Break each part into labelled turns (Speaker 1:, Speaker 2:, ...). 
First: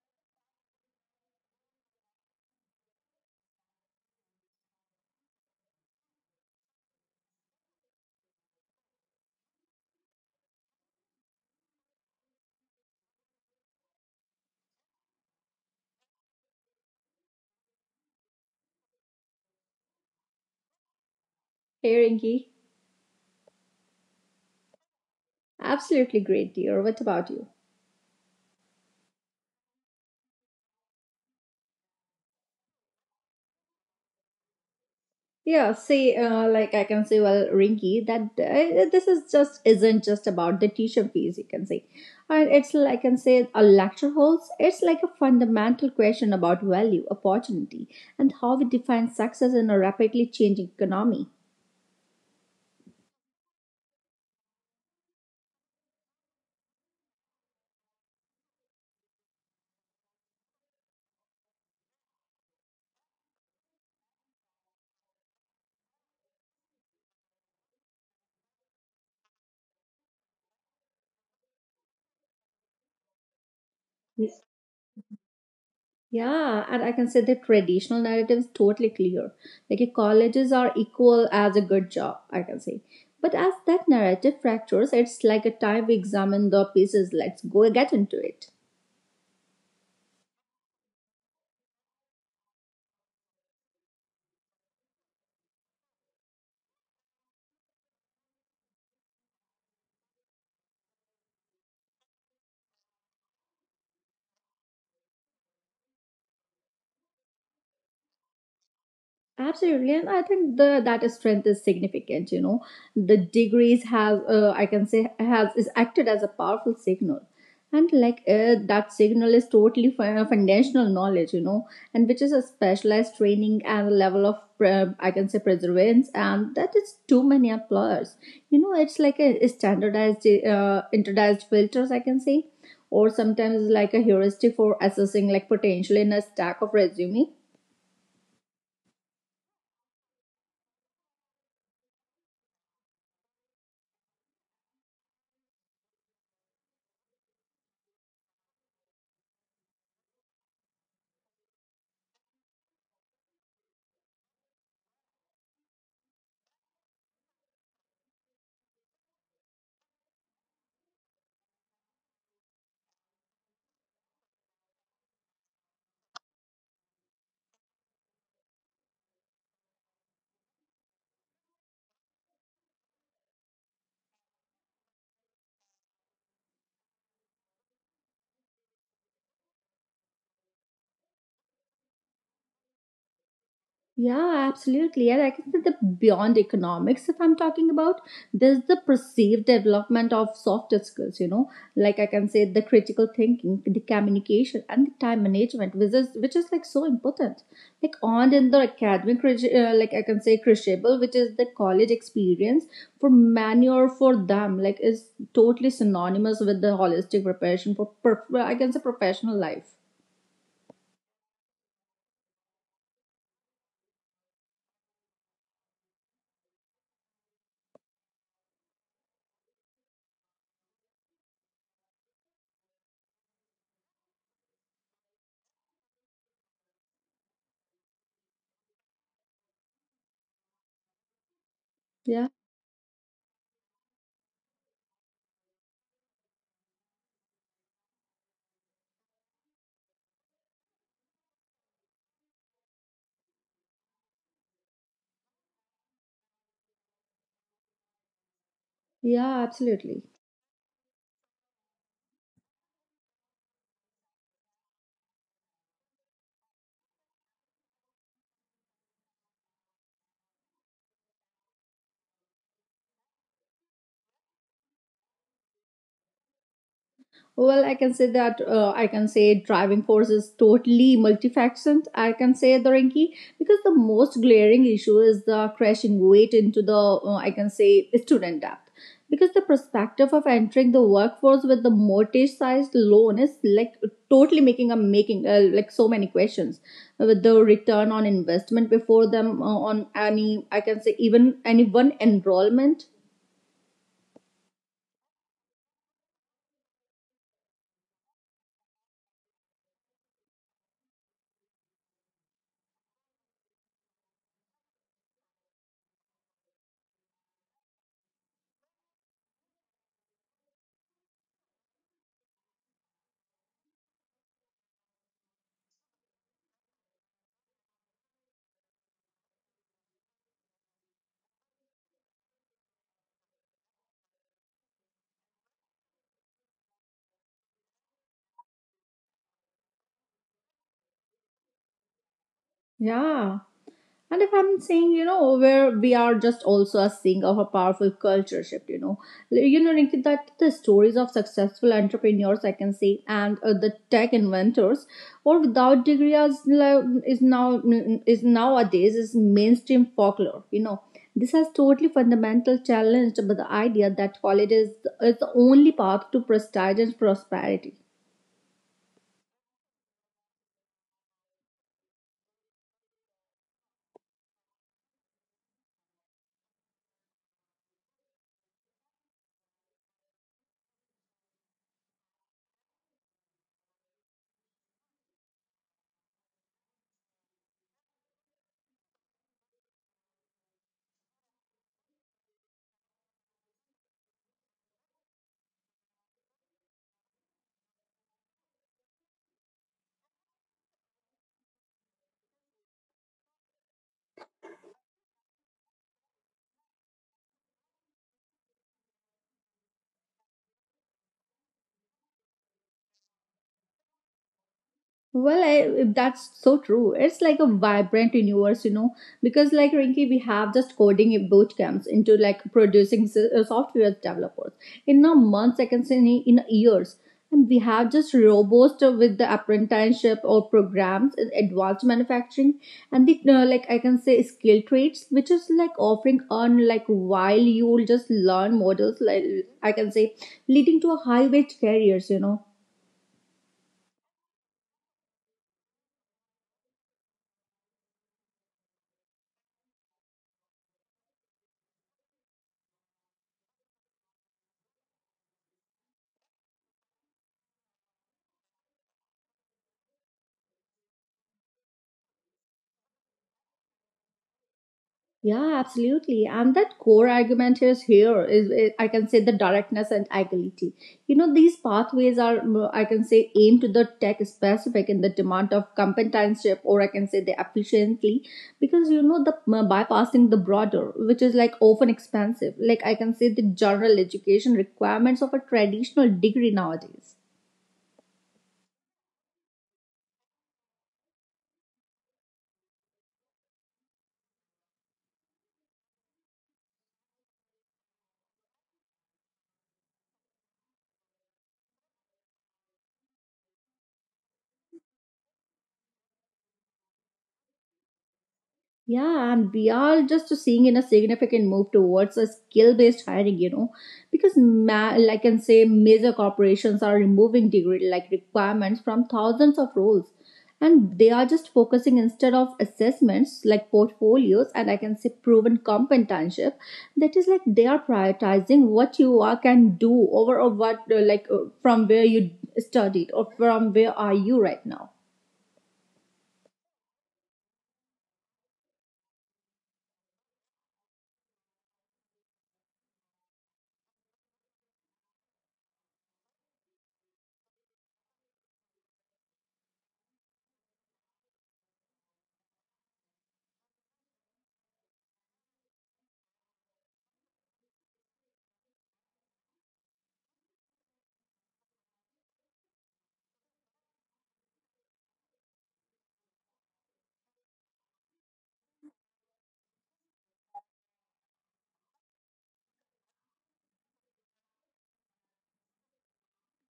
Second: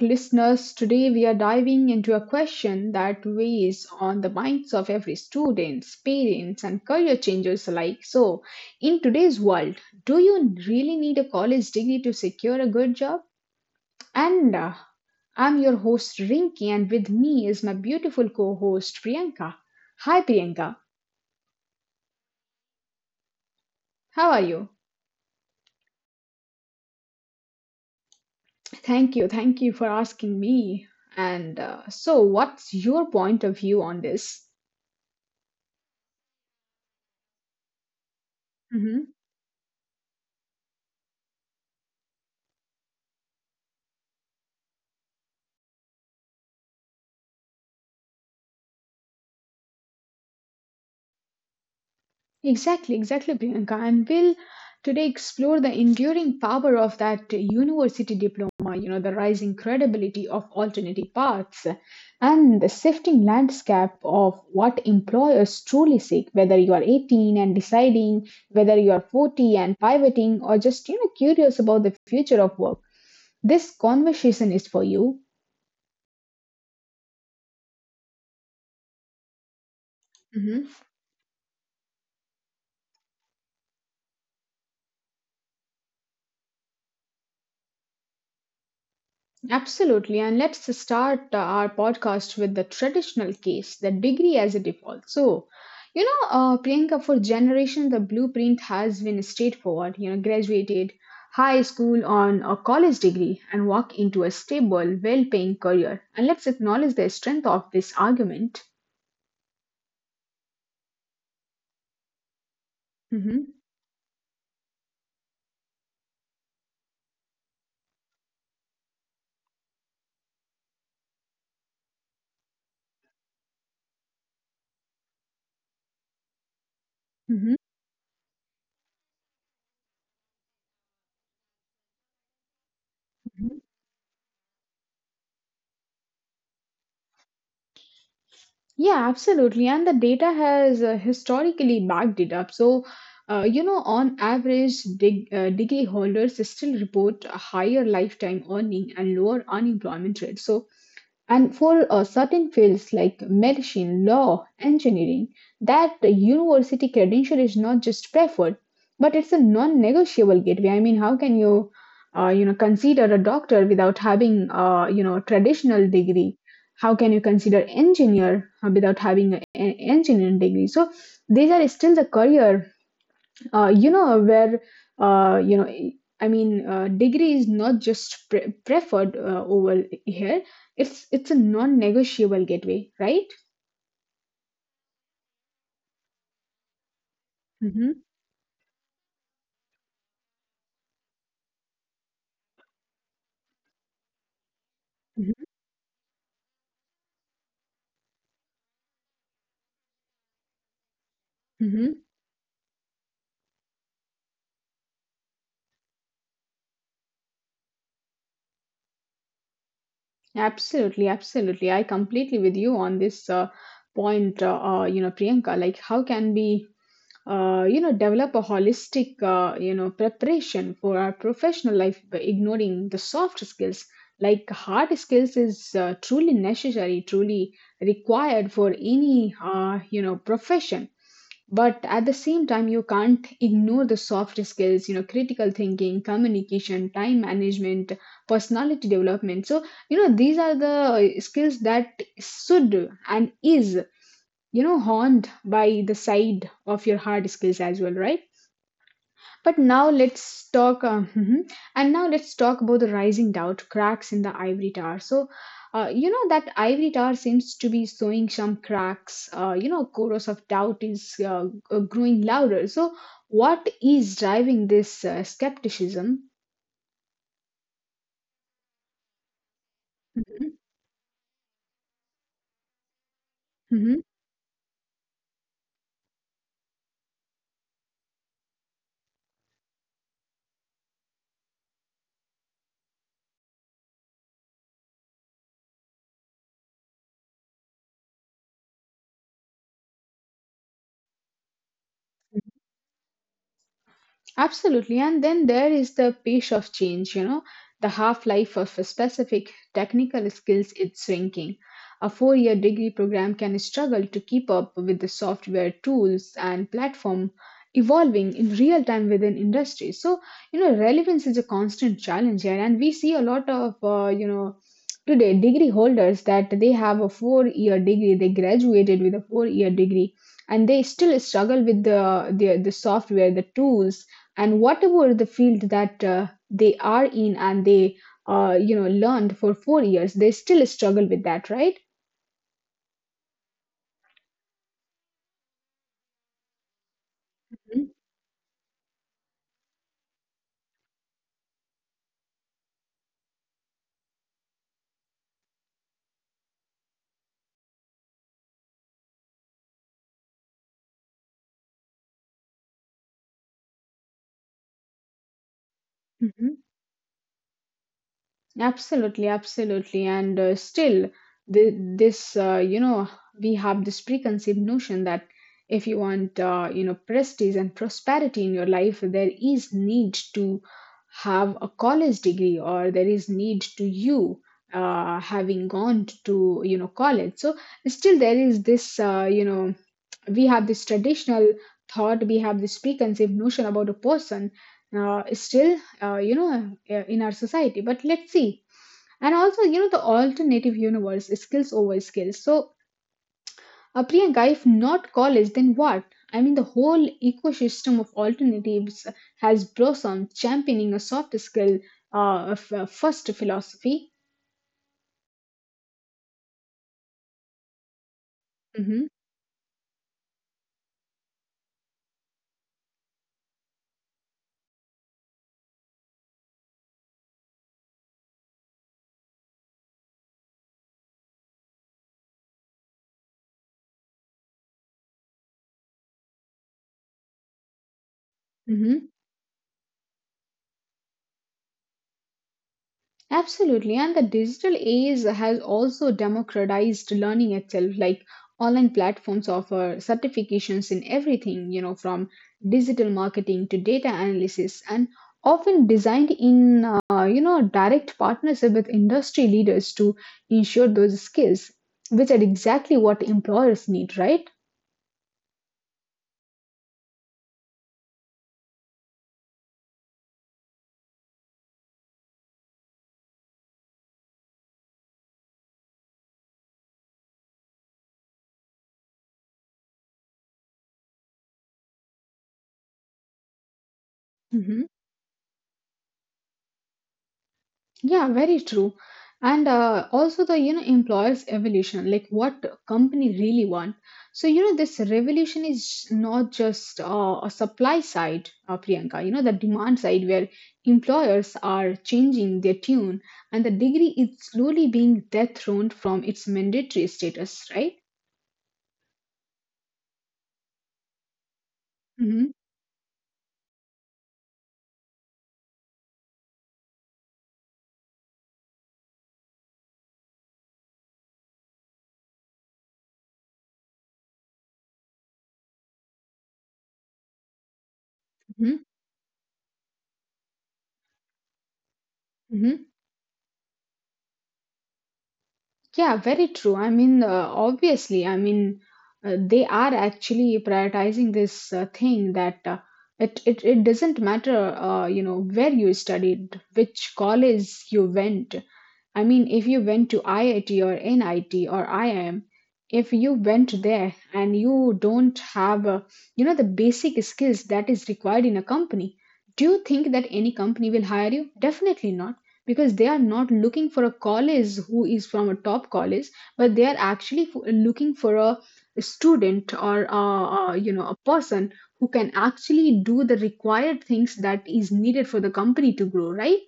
Speaker 1: listeners. Today we are diving into a question that weighs on the minds of every student, parents, and career changers alike. In today's world, do you really need a college degree to secure a good job? And I'm your host Rinki, and with me is my beautiful co-host Priyanka. Hi, Priyanka.
Speaker 2: Hey Rinky,
Speaker 1: How are you?
Speaker 2: absolutely great, dear. What about you?
Speaker 1: Thank you for asking me. And so, what's your point of view on this?
Speaker 2: Yeah, see, like I can say, well, Rinky, that this is just isn't just about the teacher fees. You can say, and it's like I can say a lecture halls. It's like a fundamental question about value, opportunity, and how we define success in a rapidly changing economy.
Speaker 1: Exactly, exactly, Priyanka. And we'll today explore the enduring power of that university diploma, you know, the rising credibility of alternative paths and the shifting landscape of what employers truly seek, whether you are 18 and deciding, whether you are 40 and pivoting, or just, you know, curious about the future of work. This conversation is for you.
Speaker 2: Yeah, and I can say the traditional narrative is totally clear. Like your colleges are equal as a good job, I can say. But as that narrative fractures, it's like a time we examine the pieces. Let's go get into it.
Speaker 1: Absolutely. And let's start our podcast with the traditional case, the degree as a default. So, you know, Priyanka, for generation, the blueprint has been straightforward. You know, graduated high school on a college degree and walk into a stable, well paying career. And let's acknowledge the strength of this argument.
Speaker 2: Absolutely, and I think the that strength is significant. You know, the
Speaker 1: hmm
Speaker 2: degrees have I can say has is acted as a powerful signal, and like that signal is totally foundational knowledge. You know, and which is a specialized training and a level of I can say perseverance, and that is too many
Speaker 1: hmm
Speaker 2: employers. You know, it's like a standardized filters. I can say, or sometimes like a heuristic for assessing like potential in a stack of resume.
Speaker 1: Yeah, absolutely. And the data has historically backed it up. So, you know, on average, degree holders still report a higher lifetime earning and lower unemployment rate. So, and for certain fields like medicine, law, engineering, that university credential is not just preferred, but it's a non-negotiable gateway. I mean, how can you consider a doctor without having, traditional degree? How can you consider engineer without having an engineering degree? So these are still the career you know where you know I mean degree is not just preferred over here, it's a non-negotiable gateway, right?
Speaker 2: Yeah, absolutely. And I can say the beyond economics, if I'm talking
Speaker 1: mm-hmm,
Speaker 2: about, there's the perceived development of soft skills, you know, like I can say the critical thinking, the communication, and the time
Speaker 1: mm-hmm,
Speaker 2: management, which is like so important. Like on in the academic, like I can say crucible, which is the college
Speaker 1: mm-hmm.
Speaker 2: experience for many or for them, like is totally synonymous with the holistic preparation for, I can say professional life.
Speaker 1: Absolutely, absolutely, I completely with you on this point, you know Priyanka, like how can we you know develop a holistic you know preparation for our professional life by ignoring the soft skills? Like hard skills is truly necessary, truly required for any you know profession, but at the
Speaker 2: Yeah,
Speaker 1: same time you can't ignore the soft skills, you know, critical thinking, communication, time management, personality development. So you know these are the skills that should and is, you know, horned by the side of your hard skills as well, right?
Speaker 2: yeah,
Speaker 1: But now
Speaker 2: absolutely.
Speaker 1: let's talk mhm. And now let's talk about the rising doubt, cracks in the ivory tower. So you know that ivory tower seems to be showing some cracks, you know chorus of doubt is growing louder. So what is driving this skepticism?
Speaker 2: Well, I can say that I can say driving force is
Speaker 1: Mhm.
Speaker 2: totally multifaceted. I can say the Rinki because the
Speaker 1: Mhm.
Speaker 2: most glaring issue is the crashing weight into the I can say student debt because the perspective of entering the workforce with the mortgage sized loan is like totally making like so many questions with the return on investment before them on any I can say even any one enrollment.
Speaker 1: Absolutely. And then there is the pace of change, you know, the half life of a specific technical skills is shrinking. A 4 year degree program can struggle to keep up with the software tools and platform evolving in real time within industry. So, you know, relevance is a constant challenge here. And we see a lot of, today, degree holders that they have a 4 year degree, they graduated with a 4 year degree, and they still struggle with the software, the tools, and whatever the field that they are in and they you know learned for 4 years, they still struggle with that, right?
Speaker 2: Yeah. And if I'm saying, you know, where we are just also a seeing of a powerful culture shift, you know, like, you know, Rinki, that the stories of successful entrepreneurs I can say, and the tech inventors or without degree as like, is now is nowadays is mainstream folklore, you know. This has totally fundamental challenged by the idea that college is the only path to
Speaker 1: Mhm.
Speaker 2: prestige and prosperity.
Speaker 1: Absolutely, absolutely. And still, th this, you know, we have this preconceived notion that if you want, prestige and prosperity in your life, there is need to have a college degree or there is need to you having gone to, you know, college. So still there is this, we have this traditional thought, we have this preconceived notion about a person still, in our society. But let's see. And also, you know, the alternative universe is skills over skills. So, Priyanka, if not college, then what? I mean, the whole ecosystem of alternatives has blossomed, championing a soft skill of first philosophy.
Speaker 2: Well, that's so true. It's like a vibrant universe, you know,
Speaker 1: hmm
Speaker 2: because like Rinky, we have just coding boot camps into like producing software developers in a month, seconds, in years. And we have just robots with the apprenticeship or programs in advanced manufacturing and the, like I can say skill trades, which is like offering on like while you'll just learn models, like
Speaker 1: hmm
Speaker 2: I can say leading to a high wage careers, you know.
Speaker 1: Absolutely, and the digital age has also democratized learning itself. Like online platforms offer certifications in everything, you know, from digital marketing to data analysis, and often designed in, direct partnership with industry leaders to ensure those skills, which are exactly what employers need, right?
Speaker 2: Yeah, absolutely. And that core argument is here is I can say the directness and agility. You know, these pathways are I can say aimed to the tech specific in the demand of competency, or I can say the efficiently because you know the bypassing the broader, which is like often expensive. Like I can say the general education
Speaker 1: Mm-hmm.
Speaker 2: requirements of a traditional degree nowadays.
Speaker 1: Yeah, very true. And also the, you know, employers' evolution, like what company really want. So you know this revolution is not just a supply side, Priyanka. You know the demand side where employers are changing their tune, and the degree is slowly being dethroned from its mandatory status, right?
Speaker 2: Yeah, and we are just seeing in a significant move towards a
Speaker 1: Mm-hmm,
Speaker 2: skill-based hiring, you know, because like I can say major corporations are removing degree like requirements from thousands of roles, and they are just focusing instead of assessments like portfolios and I can say proven competenship. That is like they are prioritizing
Speaker 1: mm-hmm,
Speaker 2: what you are can do over or what like from where you
Speaker 1: mm-hmm.
Speaker 2: studied or from where are you right now.
Speaker 1: Yeah, very true. I mean, obviously, I mean, they are actually prioritizing this thing that it doesn't matter, where you studied, which college you went. I mean, if you went to IIT or NIT or IIM, if you went there and you don't have, the basic skills that is required in a company, do you think that any company will hire you? Definitely not, because they are not looking for a college who is from a top college, but they are actually looking for a student or, a person who can actually do the required things that is needed for the company to grow, right?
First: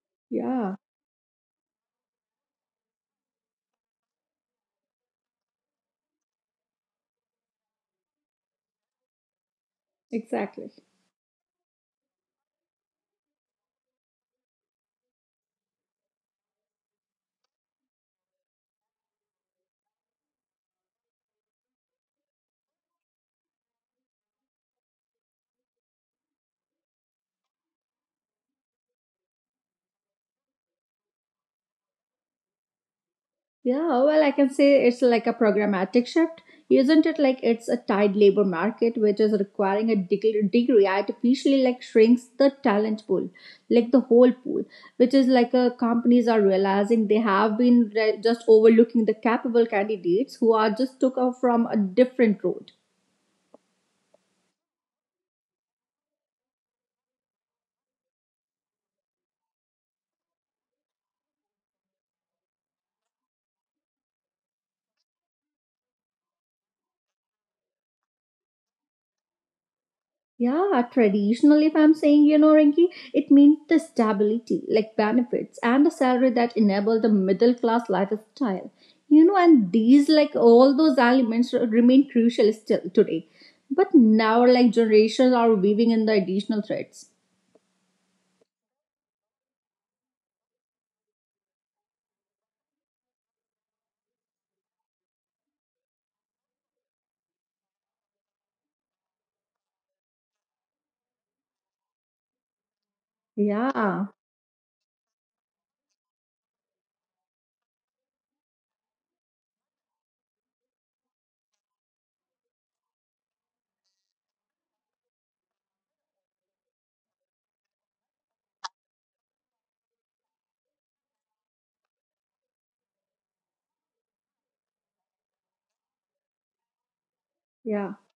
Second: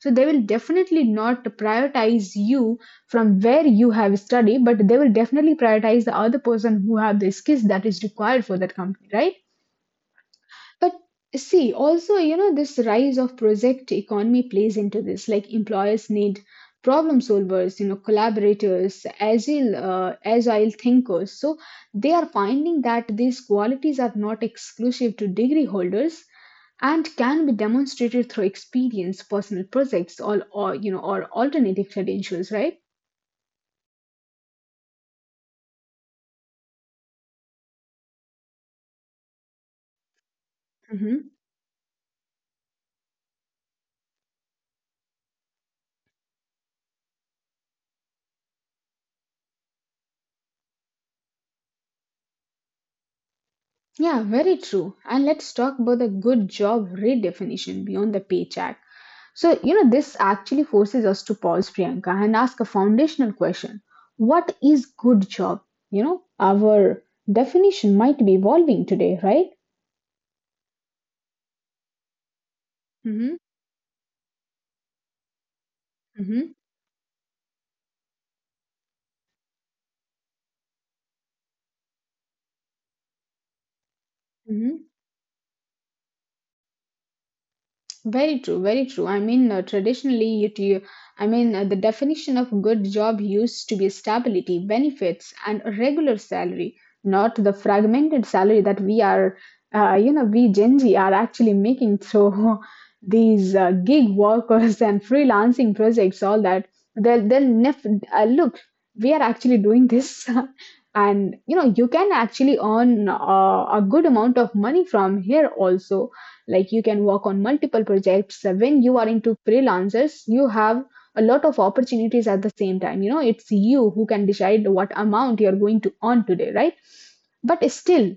Speaker 1: So they will
Speaker 2: Yeah,
Speaker 1: definitely not prioritize you from where you have studied, but they will definitely prioritize the other person who have the skills that is required for that company, right?
Speaker 2: exactly.
Speaker 1: But see, also, you know, this rise of project economy plays into this. Like employers need problem solvers, you know, collaborators, agile agile thinkers. So they are finding that these qualities are not exclusive to degree holders and can be demonstrated through experience, personal projects, or alternative credentials, right?
Speaker 2: Yeah, well, I can say it's like a programmatic shift. Isn't it like it's a tight labor market which is requiring a degree
Speaker 1: hmm
Speaker 2: artificially like shrinks the talent pool, like the whole pool, which is like companies are realizing they have been just overlooking the capable candidates who are just took off from a different road.
Speaker 1: Yeah, very true. And let's talk about the good job redefinition beyond the paycheck. So, you know, this actually forces us to pause, Priyanka, and ask a foundational question. What is good job? You know, our definition might be evolving today, right?
Speaker 2: Yeah, traditional, if I'm saying, you know, Rinki, it
Speaker 1: Mm-hmm,
Speaker 2: means the stability, like benefits and the salary that
Speaker 1: mm-hmm,
Speaker 2: enable the middle class lifestyle. You know, and these, like all those elements, remain crucial still today. But now, like
Speaker 1: Mm-hmm.
Speaker 2: generations are weaving in the additional threads.
Speaker 1: Very true, very true. I mean, traditionally, I mean, the definition of good job used to be stability, benefits, and a regular salary, not the fragmented salary that we Gen Z are actually making through these gig
Speaker 2: Yeah,
Speaker 1: workers and freelancing projects, all that. They'll, they'll nef- Look, we are actually doing this. And, you know, you can actually earn a good amount of money from here also. Like you can work on multiple projects when you are into freelancers, you have a lot of opportunities at the same time. You know, it's you who can decide what amount you're going to earn today, right? But
Speaker 2: yeah,
Speaker 1: still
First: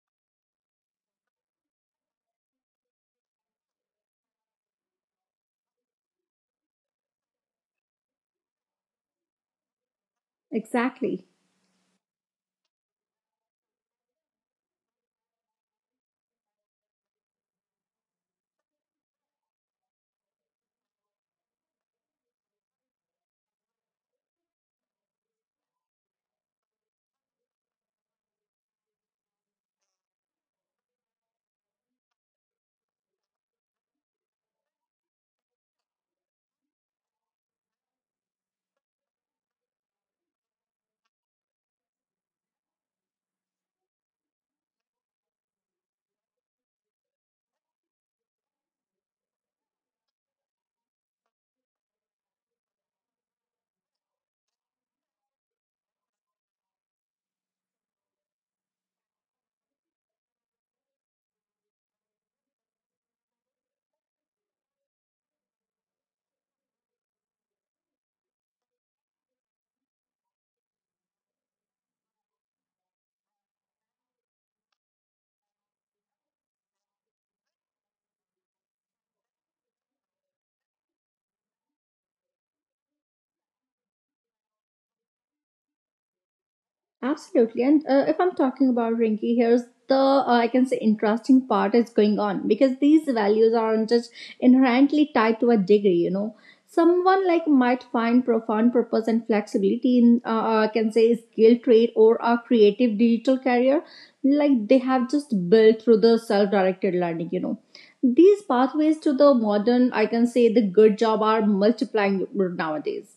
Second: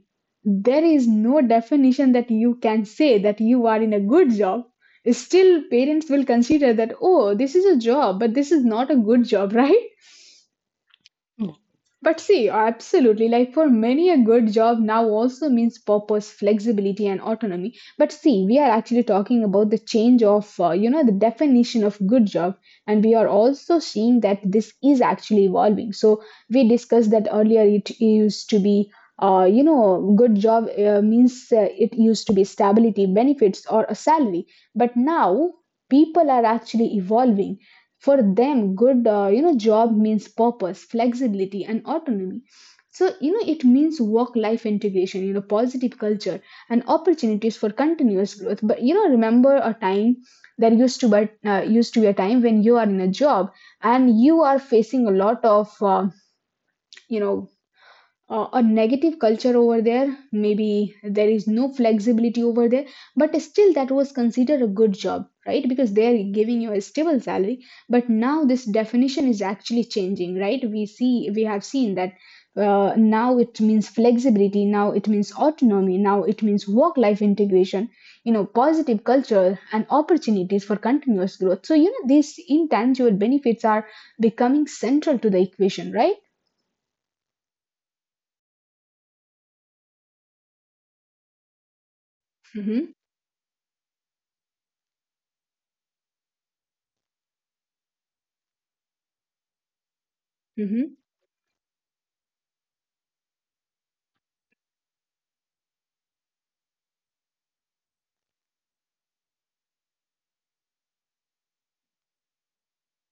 Speaker 1: there is no definition that you can say that you are in a good job. Still parents will consider that, oh, this is a job but this is not a good job right?
Speaker 2: exactly.
Speaker 1: But see, absolutely, like for many, a good job now also means purpose, flexibility, and autonomy. But see, we are actually talking about the change of, the definition of good job, and we are also seeing that this is actually evolving. So we discussed that earlier. It used to be, you know, good job means it used to be stability, benefits, or a salary. But now people are actually evolving. For them, good job means purpose, flexibility, and autonomy. So you know it means work-life integration, you know, positive culture and opportunities for continuous growth. But you know, remember a time, there used to but used to be a time when you are in a job and you are facing a lot of you know a negative culture over there, maybe there is no flexibility over there, but still that was considered a good job, right? Because they are giving you a stable salary. But now this definition is actually changing, right? We see, we have seen that now it means flexibility, now it means autonomy, now it means work life integration, you know, positive culture and opportunities for continuous growth. So you know these intangible benefits are becoming central to the equation, right?
Speaker 2: Absolutely. And if I'm talking about Rinky, here's the I can say interesting part is going on because
Speaker 1: hmm
Speaker 2: these values aren't just inherently tied to a degree, you know. Someone like might find profound purpose and flexibility in I can
Speaker 1: hmm
Speaker 2: say skill trade or a creative digital career like they have just built through the self-directed learning, you know. These pathways to the modern I can say the good job are multiplying nowadays.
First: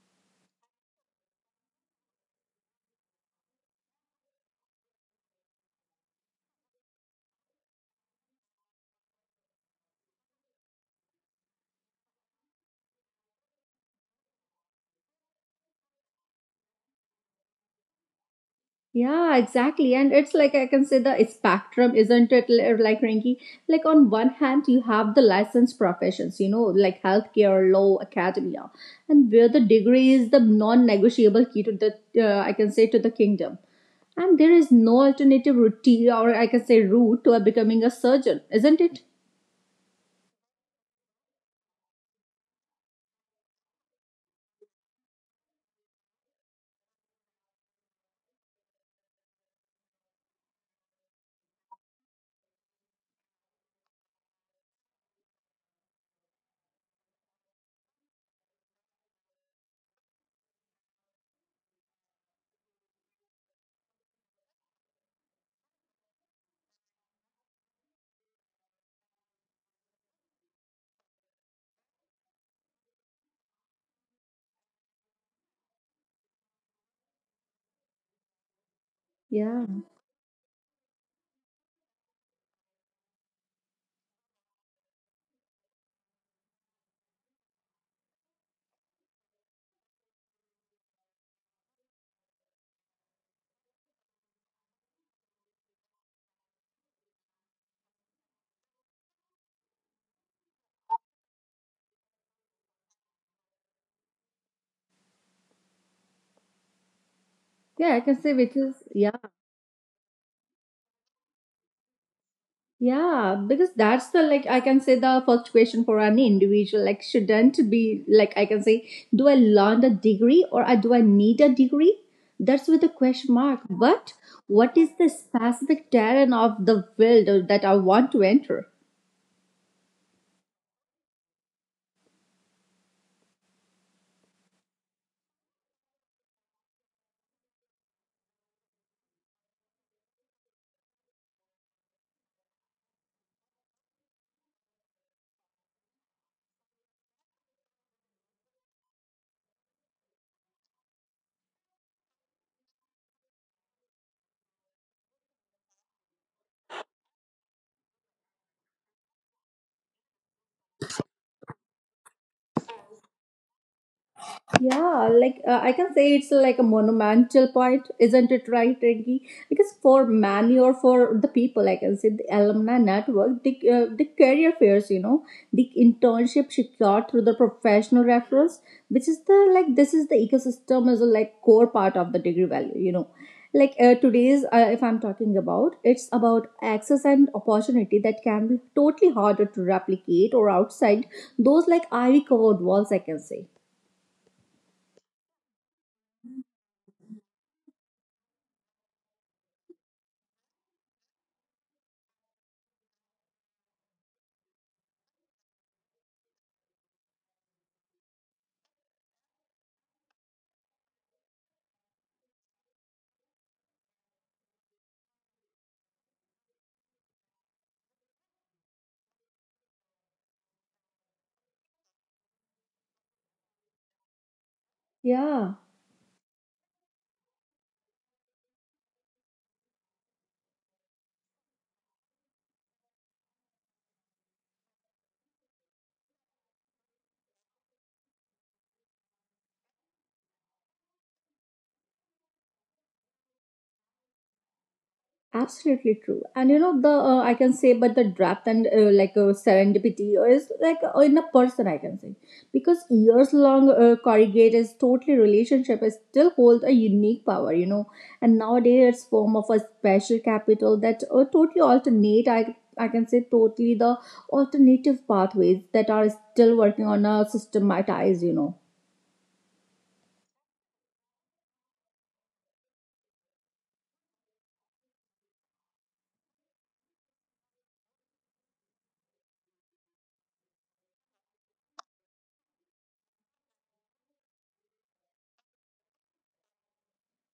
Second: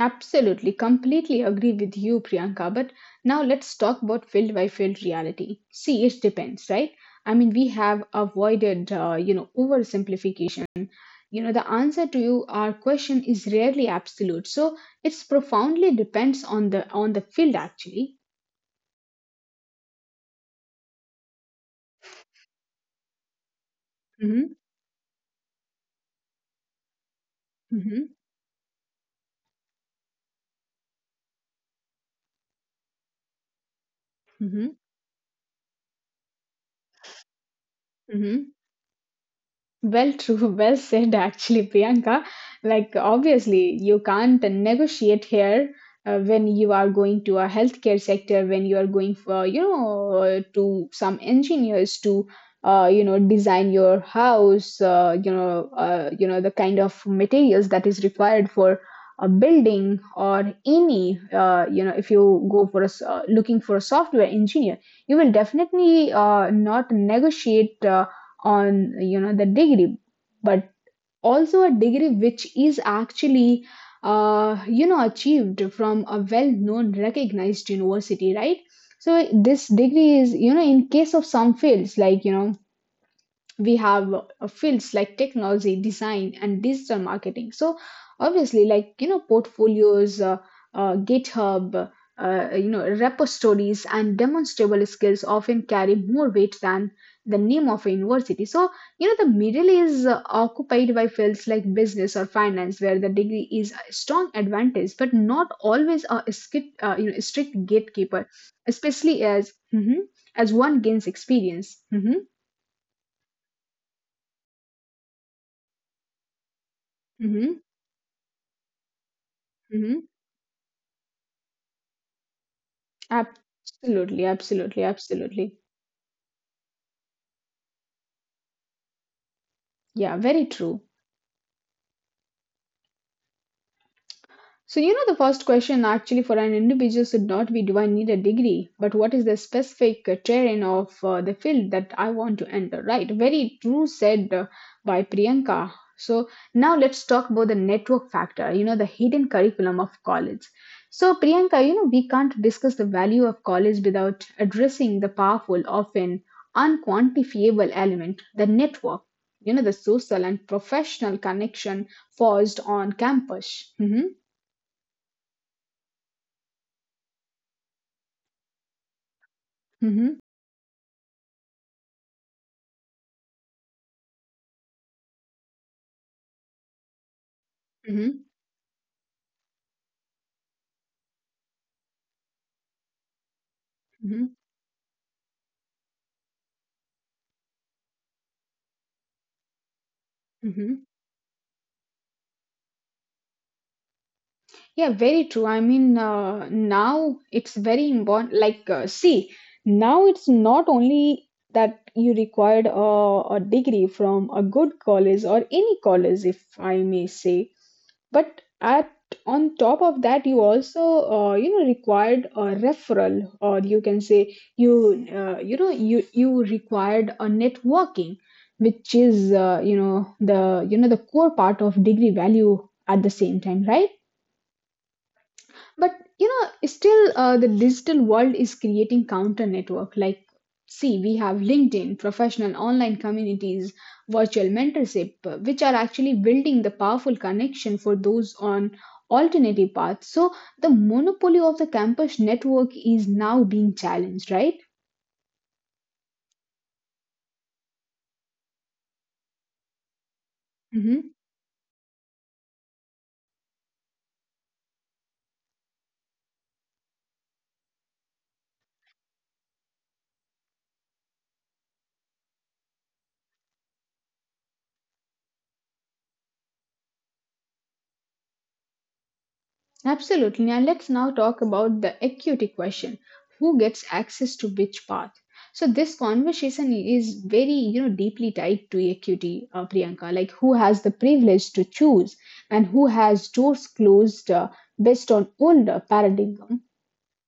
Speaker 1: Absolutely, completely agree with you, Priyanka. But now let's talk about field by field reality. See, it depends, right? I mean, we have avoided, oversimplification. You know, the answer to you, our question is rarely absolute, so it's profoundly depends on the field actually.
Speaker 2: Yeah, exactly. And it's like I can say the spectrum, isn't it? Like Rinky, like on one
Speaker 1: Mm-hmm,
Speaker 2: hand, you have the licensed professions, you know, like healthcare,
Speaker 1: mm-hmm,
Speaker 2: law, academia, and where the degree is the non-negotiable key to the, I can say, to the kingdom. And there
Speaker 1: mm-hmm,
Speaker 2: is no alternative route, or I can say route to becoming a surgeon,
Speaker 1: mm-hmm.
Speaker 2: isn't it?
Speaker 1: Well, true. Well said, actually, Priyanka. Like, obviously, you can't negotiate here when you are going to a healthcare sector, when you are going for, to some engineers to, design your house, the kind of materials that is required for a building or any, if you go for a, looking for a software engineer, you will definitely not negotiate. On the degree, but also a degree which is actually achieved from a well known recognized university, right? So this
Speaker 2: Yeah.
Speaker 1: degree is, in case of some fields like, we have fields like technology design and digital marketing. So obviously, portfolios, github repositories and demonstrable skills often carry more weight than the name of a university. So, the middle is occupied by fields like business or finance, where the degree is a strong advantage but not always a skit, you know strict
Speaker 2: Yeah, I can
Speaker 1: gatekeeper,
Speaker 2: say which is, yeah.
Speaker 1: especially as Mhm. as one gains experience. Hmm.
Speaker 2: Yeah, because that's the like I can say the first question for any individual like shouldn't
Speaker 1: Hmm.
Speaker 2: be like I can say do I learn a
Speaker 1: Hmm.
Speaker 2: degree or do I need a degree? That's with a question mark. But
Speaker 1: Absolutely,
Speaker 2: what
Speaker 1: absolutely,
Speaker 2: is the
Speaker 1: absolutely.
Speaker 2: specific terrain of the field that I want to enter?
Speaker 1: Yeah, very true. So, you know, the first question actually for an individual should not be do I need a degree, but what is the specific terrain of the field that I want to enter, right? Very true said by Priyanka. So, now let's talk about the network factor, you know, the hidden curriculum of college. So, Priyanka, you know, we can't discuss the value of college without addressing the powerful, often unquantifiable element, the network, you know, the social and professional connection forged on campus. Mhm.
Speaker 2: Yeah, like I can say it's like a monumental point, isn't it right, Renki? Because for
Speaker 1: Mhm,
Speaker 2: many or for the people, I can say the alumni network, the career fairs, you know, the internship secured through the professional
Speaker 1: mhm,
Speaker 2: reference, which is the like this is the ecosystem as a like core part of the degree value, you know. Like
Speaker 1: mhm,
Speaker 2: today's, if I'm talking about, it's about access and opportunity that can be totally harder to replicate or
Speaker 1: mhm.
Speaker 2: outside those like ivy covered walls, I can say.
Speaker 1: Yeah, very true. I mean, now it's very important. Like, see, now it's not only that you required a degree from a good college or any college, if I may say, but at on top of that, you also, required a referral, or you can say you, you required a networking, which is, the core part of degree value at the same time, right?
Speaker 2: Yeah.
Speaker 1: But you know, still the digital world is creating counter network. Like, see, we have linkedin professional online communities, virtual mentorship, which are actually building the powerful connection for those on alternative paths. So the monopoly of the campus network is now being challenged, right?
Speaker 2: Absolutely true, and you know the I can say but the draft and like serendipity is like
Speaker 1: Mhm.
Speaker 2: in a person I can say, because years long corrugated totally relationship is still hold a unique power, you know. And nowadays it's form of a special capital that totally alternate I can say totally the alternative pathways that are still working on a systematized, you know.
Speaker 1: Absolutely. And let's now talk about the equity question, who gets access to which path? So, this conversation is very, you know, deeply tied to equity, Priyanka, like who has the privilege to choose and who has doors closed based on older paradigm.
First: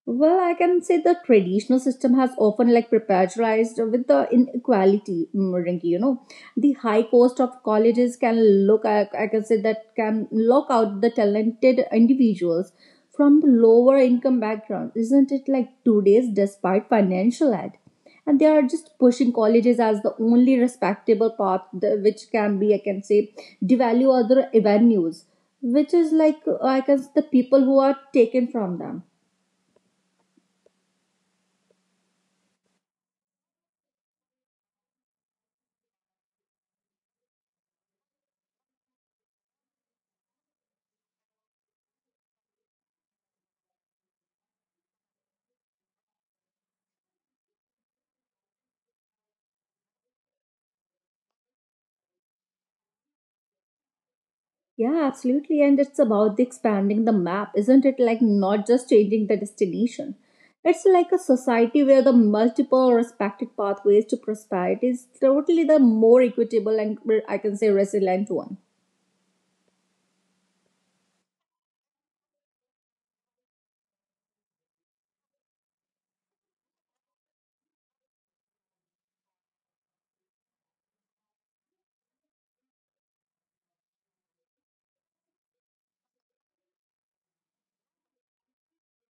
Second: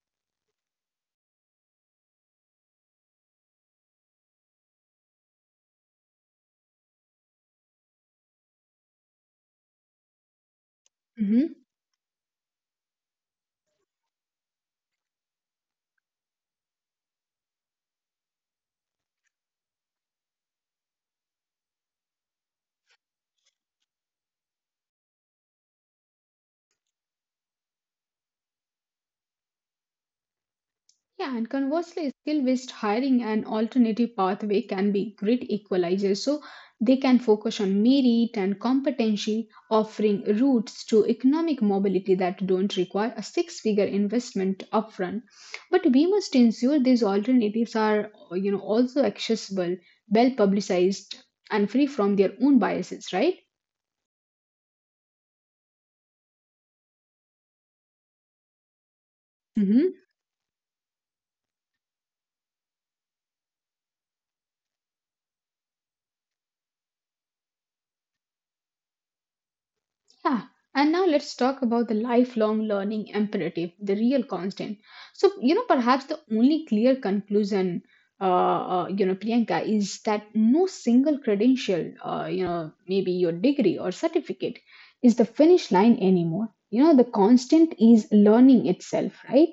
Speaker 2: Well, I can say the traditional system has often like perpetualized with the inequality, Rinki. You know, the high cost of colleges can look, I can say that can lock out the
Speaker 1: Mm-hmm.
Speaker 2: talented individuals from the lower income background, isn't it? Like today's, despite financial aid, and they are just pushing colleges as the only respectable path, which can be, I can say, devalue other avenues, which is like I can say the people who are taken from them.
Speaker 1: Yeah, and conversely, skill based hiring and alternative pathway can be great equalizers. So they can focus on merit and competency, offering routes to economic mobility that don't require a six figure investment upfront. But we must ensure these alternatives are, you know, also accessible, well publicized, and free from their own biases, right?
Speaker 2: Yeah, absolutely. And it's about the expanding the map, isn't it? Like not just changing the
Speaker 1: Mhm.
Speaker 2: destination. It's like a society where the multiple respected pathways to prosperity is totally the more equitable and well, I can say resilient one.
Speaker 1: Yeah, and now let's talk about the lifelong learning imperative, the real constant. So, you know, perhaps the only clear conclusion, you know, Priyanka, is that no single credential, you know, maybe your degree or certificate, is the finish line anymore. You know, the constant is learning itself, right?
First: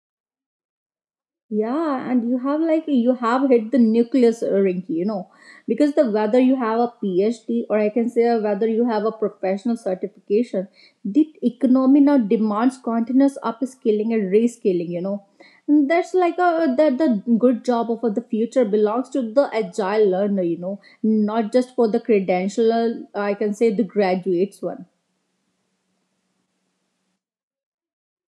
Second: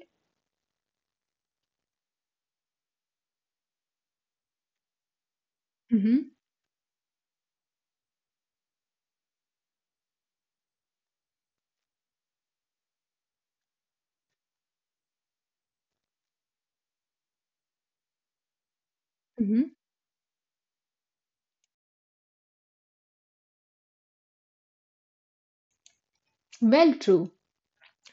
Speaker 2: Yeah, and you have like you have hit the nucleus, Rinky, you know, because the
Speaker 1: Mm-hmm,
Speaker 2: whether you have a PhD or I can say whether you have a professional certification, the economy now demands continuous upskilling and rescaling, you know. And that's like a that the good job of the future belongs to the
Speaker 1: mm-hmm.
Speaker 2: agile learner, you know, not just for the credential, I can say the graduates one.
Speaker 1: Well, true.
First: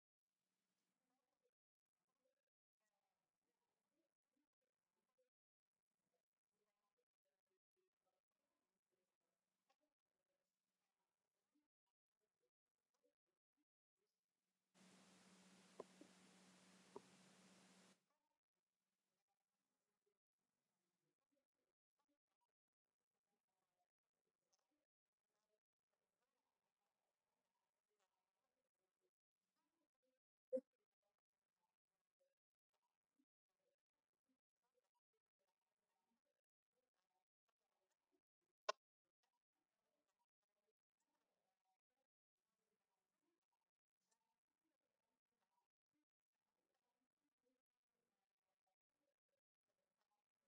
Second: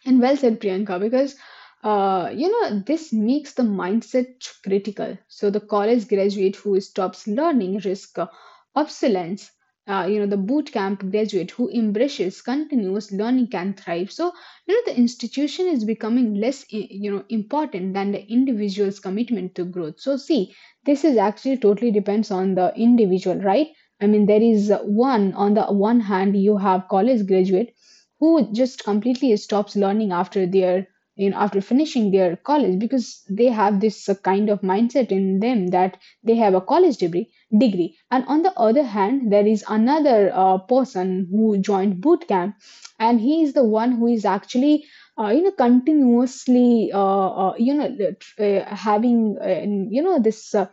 Speaker 1: And well said, Priyanka, because you know, this makes the mindset critical. So the college graduate who stops learning risk obsolescence. You know, the boot camp graduate who embraces continuous learning can thrive. So you know, the institution is becoming less important than the individual's commitment to growth. So see, this is actually totally depends on the individual, right? I mean, there is one on the one hand you have college graduate who just completely stops learning after their, after finishing their college because they have this kind of mindset in them that they have a college degree, and on the other hand there is another person who joined boot camp, and he is the one who is actually you know continuously you know the having you know this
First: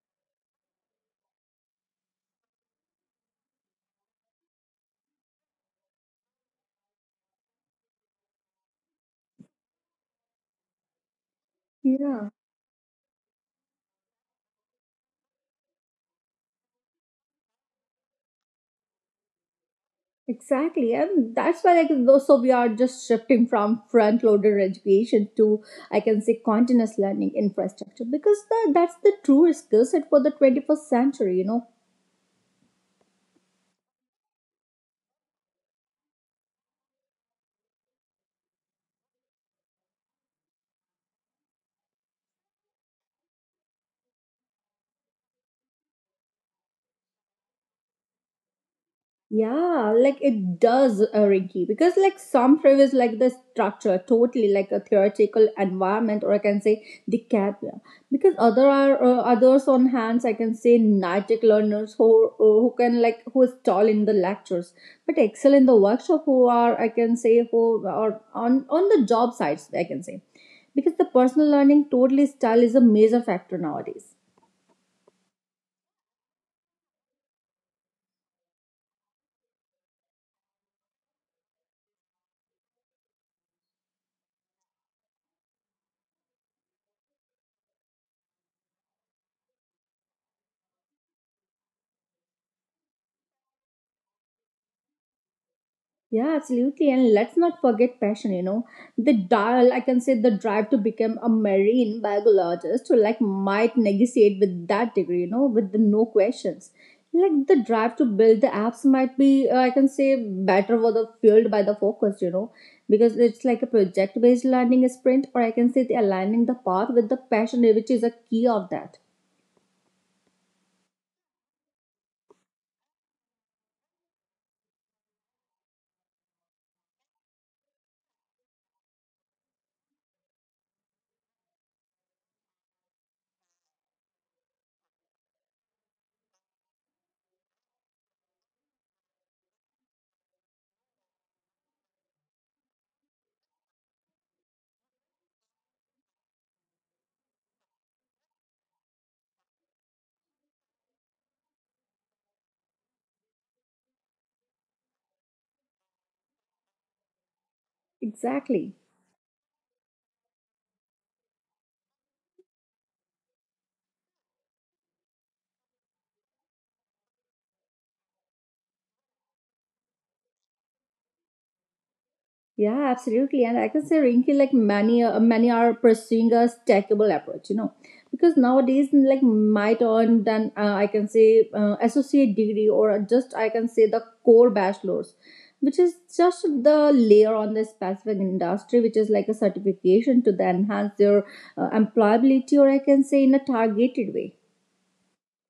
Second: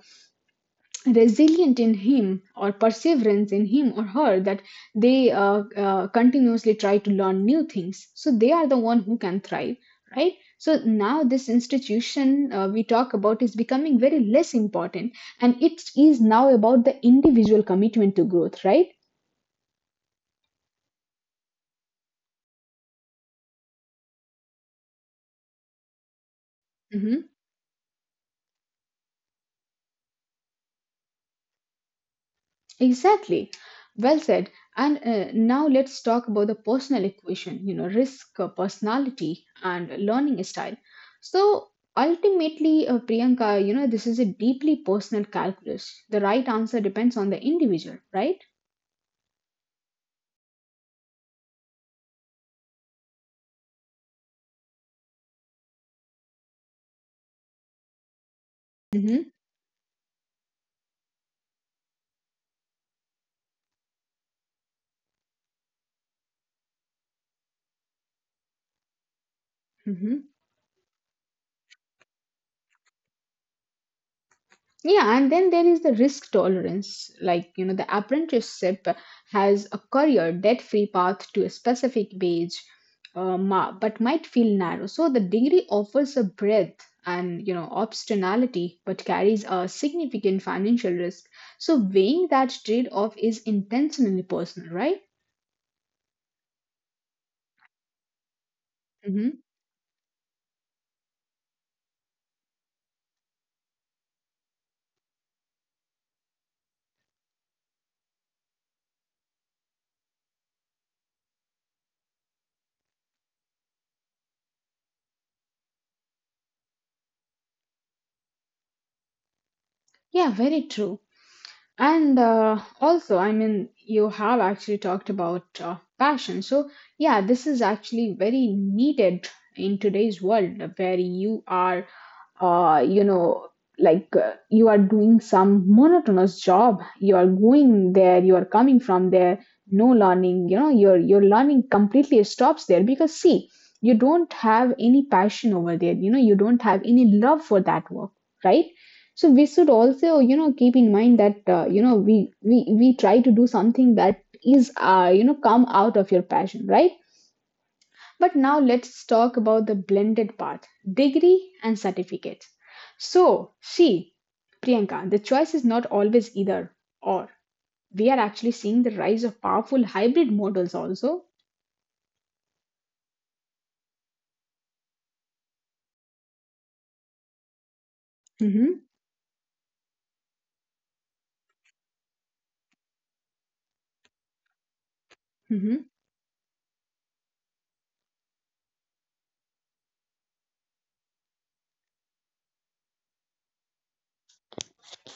Speaker 1: resilient in him or perseverance in him or her that they continuously try to learn new things, so they are the one who can thrive, right? So now this
Speaker 2: Yeah.
Speaker 1: institution we talk about is becoming very less important, and it is now about the individual commitment to growth, right?
Speaker 2: Exactly, and that's why, like, though, so we are just shifting from front-loaded education to, I can say, continuous
Speaker 1: Mm-hmm.
Speaker 2: learning infrastructure because the, that's the true skill set for the 21st century. You know,
Speaker 1: Exactly. Well said. And now let's talk about the personal equation, you know, risk, personality, and learning style. So ultimately, Priyanka, you know, this is a deeply personal calculus. The right answer depends on the individual, right?
Speaker 2: yeah, like it does, Rinky, because like some favors like the structure, totally like a theoretical environment, or I can say the career. Because other are others on hands, I can say nitic learners who can like who is tall in the lectures, but excel in the workshop. Who are I can say who are on the job sites, I can say,
Speaker 1: Mm-hmm.
Speaker 2: because the personal learning totally style is a major factor nowadays.
Speaker 1: Yeah, and then there is the risk tolerance. Like, you know, the apprenticeship has a career debt free path to a specific wage, but might feel narrow. So the degree offers a breadth and, you know, optionality, but carries a significant financial risk. So weighing that trade off is intentionally personal, right?
Speaker 2: Yeah, absolutely. And let's not forget passion, you know. The dial,
Speaker 1: Hmm.
Speaker 2: I can say the drive to become a marine biologist who like might negotiate with that degree, you know, with the no questions. Like the drive to build the apps might be, I can say, better for the fueled by the focus, because it's like a project based learning sprint, or I can say the aligning the path with the passion, which is a key of that.
Speaker 1: Yeah, very true. And also, I mean, you have actually talked about passion, so yeah, this is actually very needed in today's world where you are, uh, you know you are doing some monotonous job, you are going there, you are coming from there, no learning, you know, your learning completely stops there, because see, you don't have any passion over there, you know, you don't have any love for that work, right? So we should also, you know, keep in mind that you know, we try to do something that is, you know, come out of your passion, right? But
Speaker 2: Exactly.
Speaker 1: now let's talk about the blended path, degree and certificates. So, see, Priyanka, the choice is not always either or. We are actually seeing the rise of powerful hybrid models also.
Speaker 2: Yeah, absolutely. And I can say, Rinky, like many are pursuing a stackable approach, because nowadays,
Speaker 1: Mhm,
Speaker 2: like might earn then I can say associate degree or just I can say the core bachelor's, which is
Speaker 1: mhm.
Speaker 2: just the layer on the specific industry, which is like a certification to the enhance their employability or I can say in a targeted way.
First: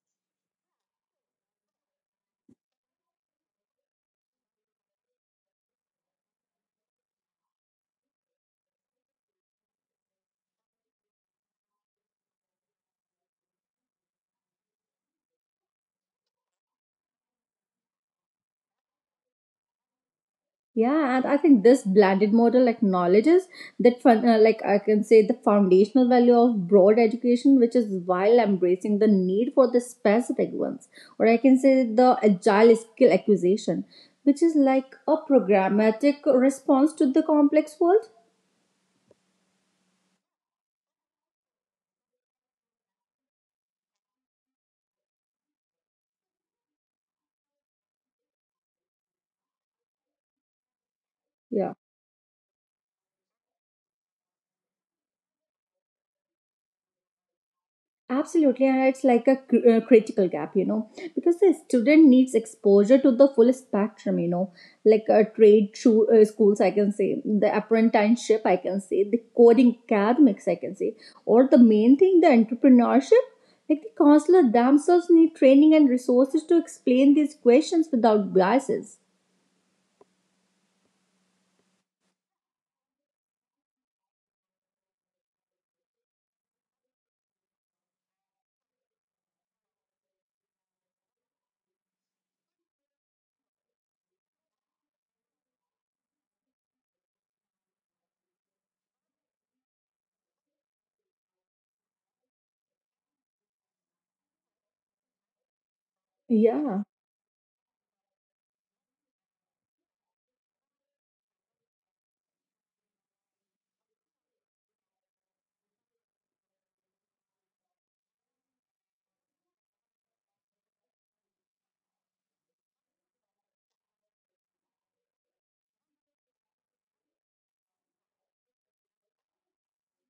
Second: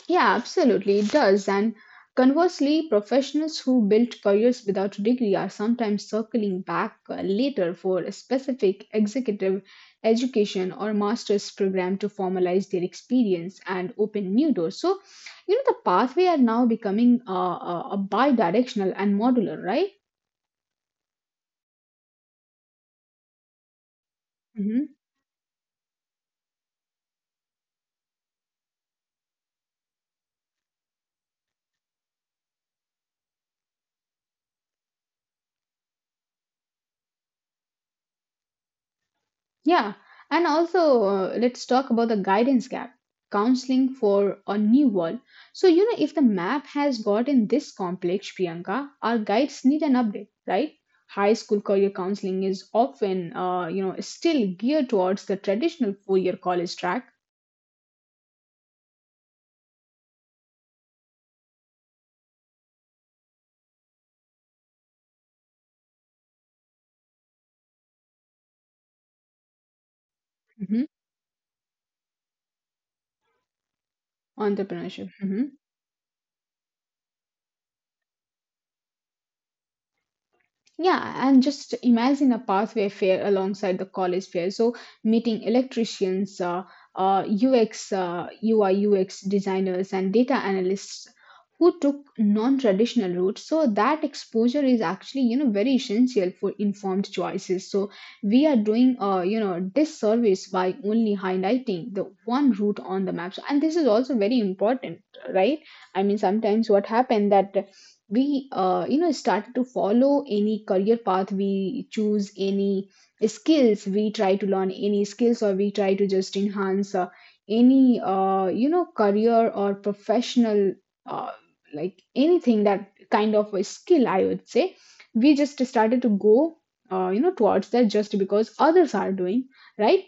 Speaker 1: Yeah, absolutely, it does. And conversely, professionals who built careers without a degree are sometimes circling back later for a specific executive education or master's program to formalize their experience and open new doors. So, you know, the pathway are now becoming a bi directional and modular, right?
Speaker 2: Yeah, and I think this blended model acknowledges that, like I
Speaker 1: Mhm.
Speaker 2: can say, the foundational value of broad education, which is while embracing the need for the specific ones, or I can say the agile skill acquisition, which is like a programmatic response to the complex world.
Speaker 1: Yeah, and also let's talk about the guidance gap counseling for a new world. So, you know, if the map has gotten this complex, Priyanka, our guides need an update, right? High school
Speaker 2: Yeah.
Speaker 1: career counseling is often, you know, still geared towards the traditional 4 year college track.
Speaker 2: Absolutely, and it's like a critical gap, because the student needs exposure to the full spectrum, like a trade through schools, I can say, the apprenticeship, I can say, the coding academics, I can
Speaker 1: Mhm.
Speaker 2: say, or the main thing, the entrepreneurship. Like the counselor themselves
Speaker 1: Entrepreneurship.
Speaker 2: need
Speaker 1: Mm-hmm.
Speaker 2: training and resources to explain these questions without biases.
Speaker 1: Yeah, and just imagine a pathway fair alongside the college fair. So meeting electricians, UX, UI, UX designers, and data analysts who took non-traditional routes. So that exposure is actually, you know, very essential for informed choices. So we are doing, you know, disservice by only highlighting the one route on the map. So- And this is also very important, right? I mean, sometimes
Speaker 2: Yeah,
Speaker 1: what happened that we, you know, started to follow any career path, we choose any skills, we try to learn any skills, or we try to just enhance, any, you know, career or professional uh, like anything, that kind of a skill I would say, we just started to go, you know, towards that just because others are doing, right?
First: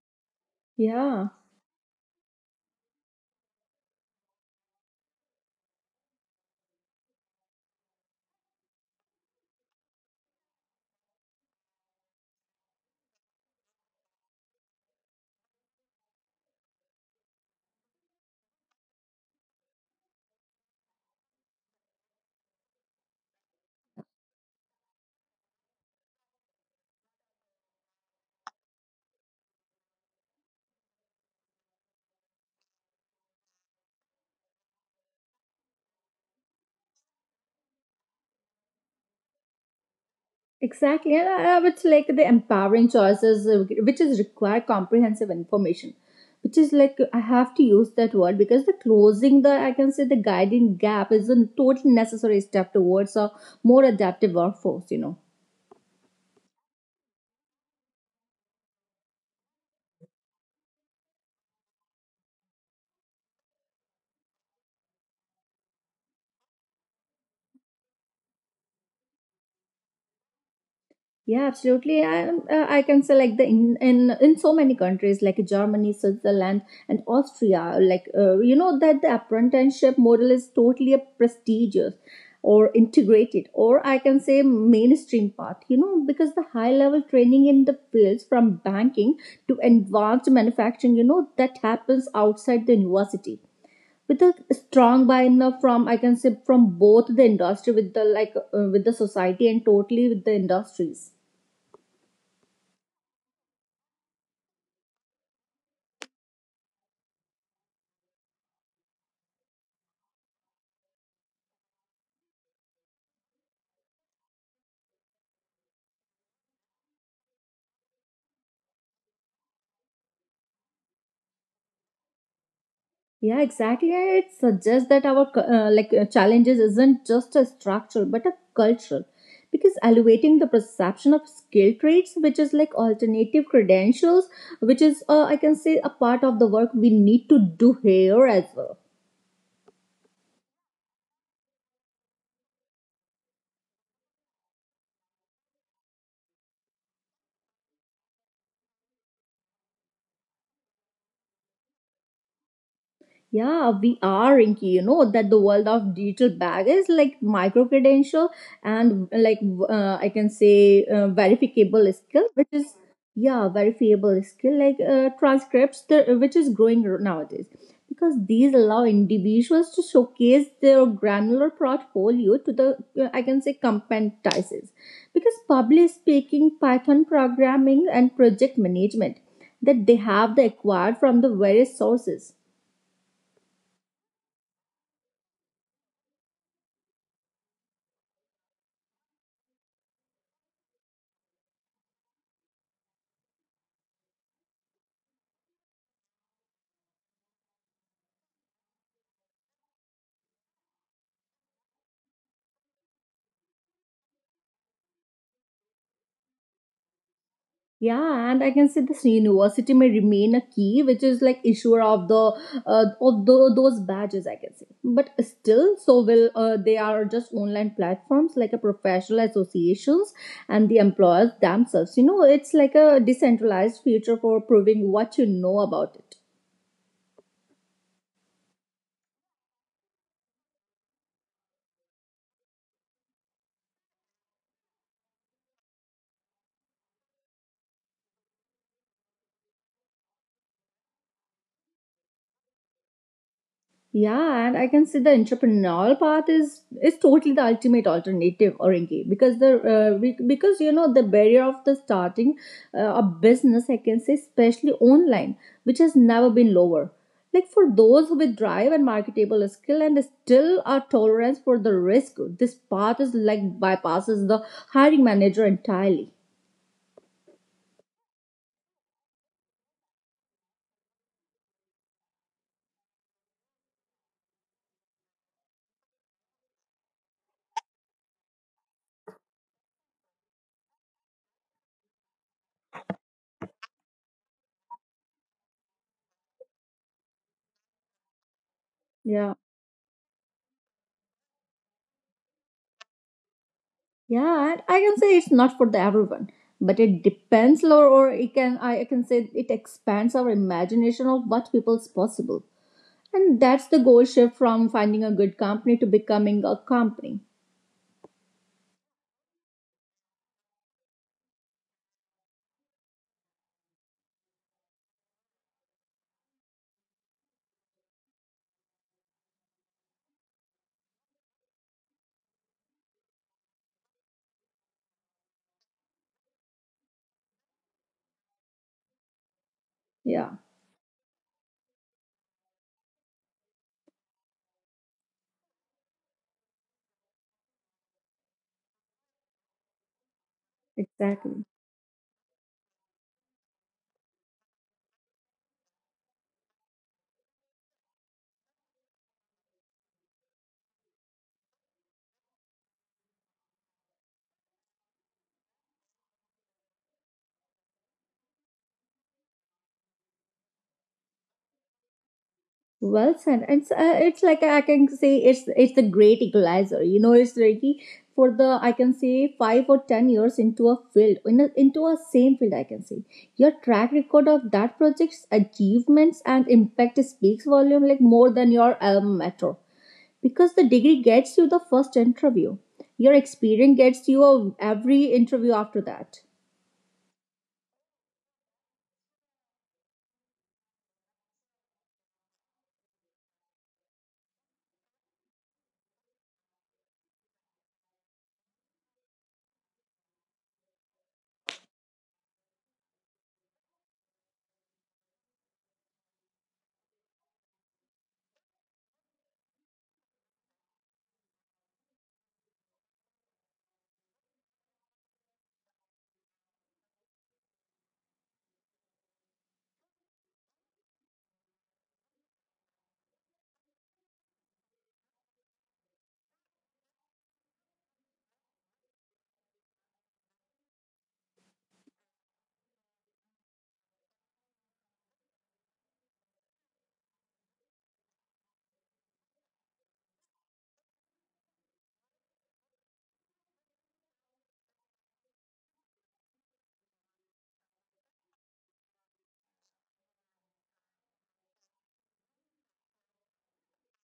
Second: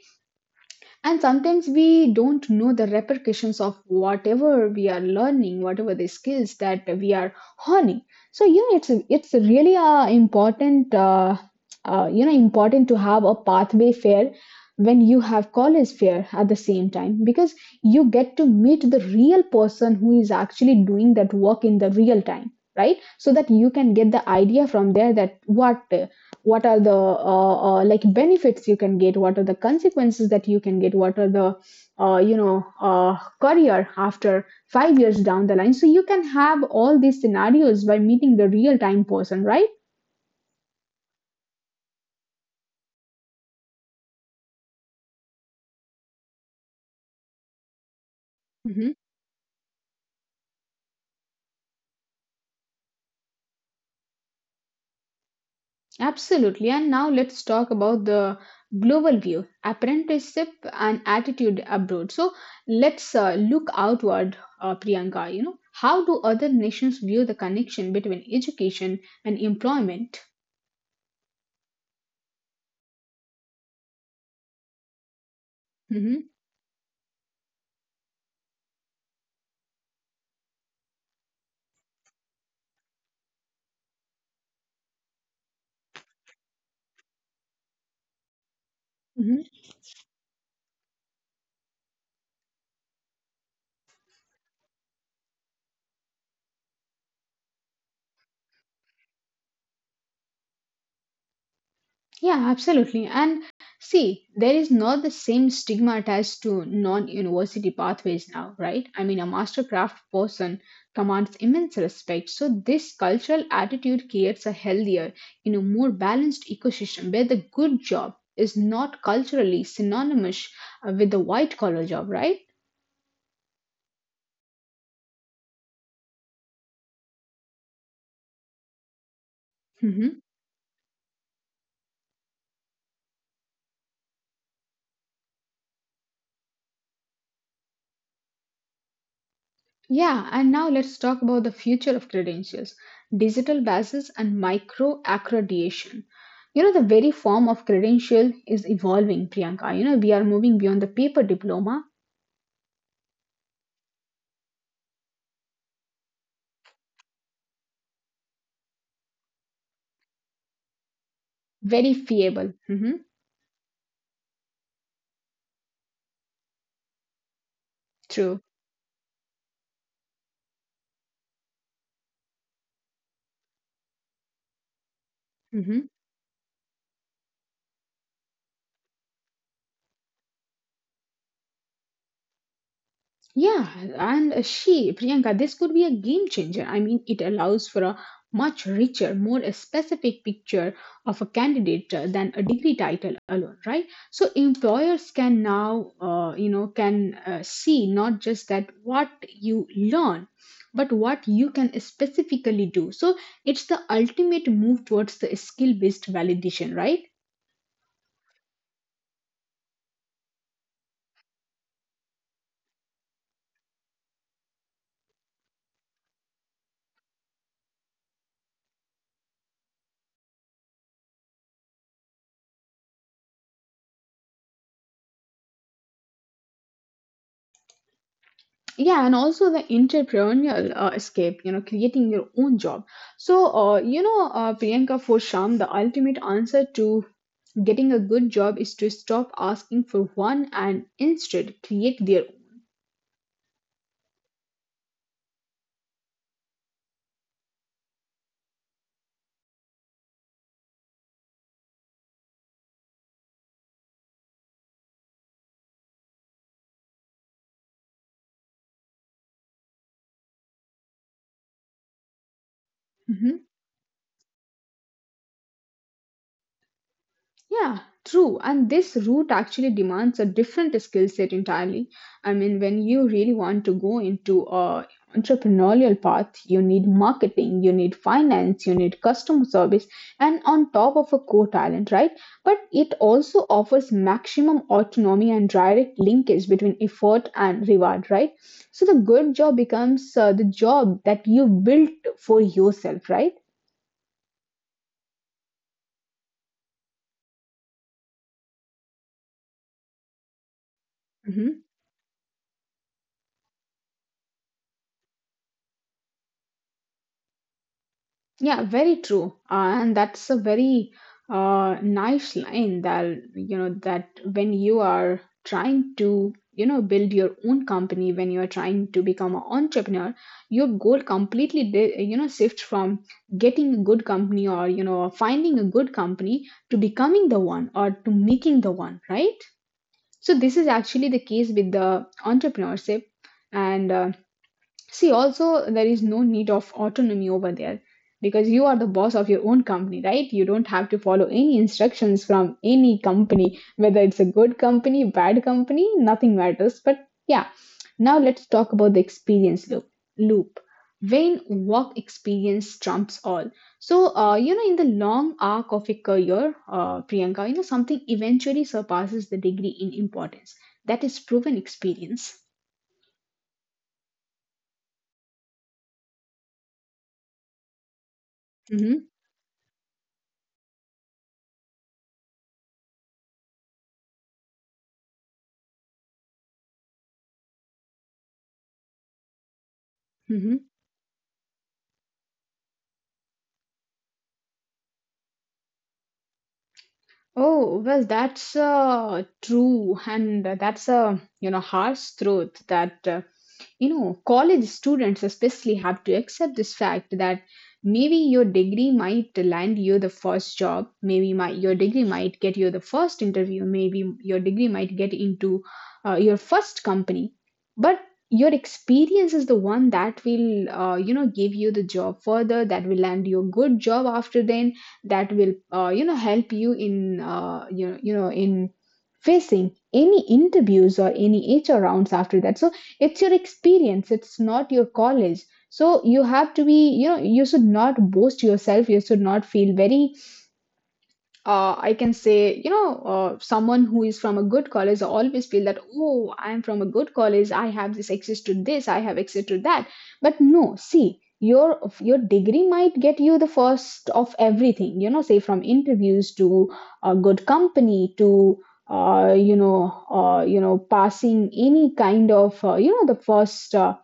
Speaker 1: And
Speaker 2: yeah.
Speaker 1: sometimes we don't know the repercussions of whatever we are learning, whatever the skills that we are honing. So yeah, it's really important, you know, important to have a pathway fair when you have college fair at the same time, because you get to meet the real person who is actually doing that work in the real time, right? So that you can get the idea from there that what are the like benefits you can get, what are the consequences that you can get, what are the you know career after 5 years down the line. So you can have all these scenarios by meeting the real time person, right?
Speaker 2: Exactly, and I would say like the empowering choices, which is require comprehensive information, which is like I have to use that word because the
Speaker 1: Hmm.
Speaker 2: closing the I can say the guiding gap is a totally necessary step towards a more adaptive workforce.
Speaker 1: Absolutely. And now let's talk about the global view apprenticeship and attitude abroad. So let's look outward, Priyanka, you know, how do other nations view the connection between education and employment?
Speaker 2: Yeah, absolutely. I can say like the in so many countries like Germany,
Speaker 1: Hmm.
Speaker 2: Switzerland, and Austria. Like you know that the apprenticeship model is totally a prestigious or integrated, or I can say mainstream path. You know because the high level training in the fields from banking to advanced manufacturing. You know that happens outside the university with a strong buy-in from I can say from both the industry with the like with the society and totally with the industries.
Speaker 1: Yeah, absolutely. And see, there is not the same stigma attached to non university pathways now, right? I mean, a mastercraft person commands immense respect. So, this cultural attitude creates a healthier, you know, more balanced ecosystem where the good job is not culturally synonymous with the white collar job, right?
Speaker 2: Yeah, exactly. It suggests that our like challenges isn't just a structural but a cultural, because
Speaker 1: Mhm.
Speaker 2: elevating the perception of skill traits, which is like alternative credentials, which is I can say a part of the work we need to do here as well.
Speaker 1: Yeah, and now let's talk about the future of credentials, digital badges, and micro accreditation. You know, the very form of credential is evolving, Priyanka. You know, we are moving beyond the paper diploma,
Speaker 2: Yeah, we are, Rinky. You know that the world of digital bag is like micro credential and like I can say verifiable
Speaker 1: very
Speaker 2: skill, which
Speaker 1: fiable.
Speaker 2: is
Speaker 1: Hmm.
Speaker 2: yeah, verifiable skill like transcripts, which is growing nowadays because
Speaker 1: True.
Speaker 2: these allow individuals to showcase their granular portfolio to the I can say competencies because public
Speaker 1: Mm-hmm.
Speaker 2: speaking, Python programming, and project management that they have the acquired from the various sources.
Speaker 1: Yeah, and Priyanka, this could be a game changer. I mean, it allows for a much richer, more specific picture of a candidate than a degree title alone, right? So employers can now, can see not just that what you learn, but what you can specifically do. So it's the ultimate move towards the skill-based validation, right?
Speaker 2: Yeah, and I can say this university may remain a key, which is like issuer of the of those badges. I can say, but still, so will they are just online platforms like a professional associations and the employers themselves. You know, it's like a decentralized future for proving what you know about it.
Speaker 1: Yeah, and also the entrepreneurial escape, you know, creating your own job. So Priyanka, for sham, the ultimate answer to getting a good job is to stop asking for one and instead create their own.
Speaker 2: Yeah, and I can say the entrepreneurial path is totally the ultimate alternative, Orengi, because because you know the barrier of the starting a business, I can say, especially online, which has never been lower. Like for those with drive and marketable skill and still a tolerance for the risk, this path is like
Speaker 1: Mhm.
Speaker 2: bypasses the hiring manager entirely.
Speaker 1: Yeah, true. And this route actually demands a different skill set entirely. I mean, when you really want to go into a entrepreneurial path, you need marketing, you need finance, you need customer service, and on top of a core talent, right? But it also offers maximum autonomy and direct linkage between effort and reward, right? So the good
Speaker 2: Yeah.
Speaker 1: job becomes the job that you built for yourself, right?
Speaker 2: Yeah, and I can say it's not for the everyone, but it depends, or it can I can say it expands our imagination of what people's possible, and that's the goal shift from finding a good company to becoming a company.
Speaker 1: Yeah, very true. And that's a very nice line that, you know, that when you are trying to, you know, build your own company, when you are trying to become an entrepreneur, your goal completely, you know, shifts from getting a good company, or, you know, finding a good company, to becoming the one or to making the one, right?
Speaker 2: Yeah,
Speaker 1: So this is actually the case with the entrepreneurship. And See, also, there is no need of autonomy over there because you are the boss of your own company, right? You don't have to follow
Speaker 2: exactly.
Speaker 1: any instructions from any company, whether it's a good company, bad company, nothing matters. But yeah, now let's talk about the experience loop. loop. When work experience trumps all. So, you know, in the long arc of a career, Priyanka, you know, something eventually surpasses the degree in importance. That is proven experience.
Speaker 2: Well said. It's like I can say it's a great equalizer. You know, it's really for the I can
Speaker 1: Mm-hmm.
Speaker 2: say 5 or 10 years into a field into a same field. I can say your track record of that project's achievements and impact speaks volume like more than your alma mater because
Speaker 1: Mm-hmm.
Speaker 2: the degree gets you the first interview. Your experience gets you every interview after that.
Speaker 1: Oh, well, that's true. And that's a, you know, harsh truth that, you know, college students especially have to accept this fact that maybe your degree might land you the first job. Maybe my, your degree might get you the first interview. Maybe your degree might get into your first company. But your experience is the one that will, you know, give you the job further, that will land you a good job after then, that will you know help you in in facing any interviews or any HR rounds after that. So it's your experience, it's not your college. So you have to be, you know, you should not boast yourself, you should not feel very I can say, you know, someone who is from a good college always feel that, oh, I am from a good college. I have this access to this. I have access to that. But no, see, your degree might get you the first of everything. You know, say from interviews, to a good company, to passing any kind of the first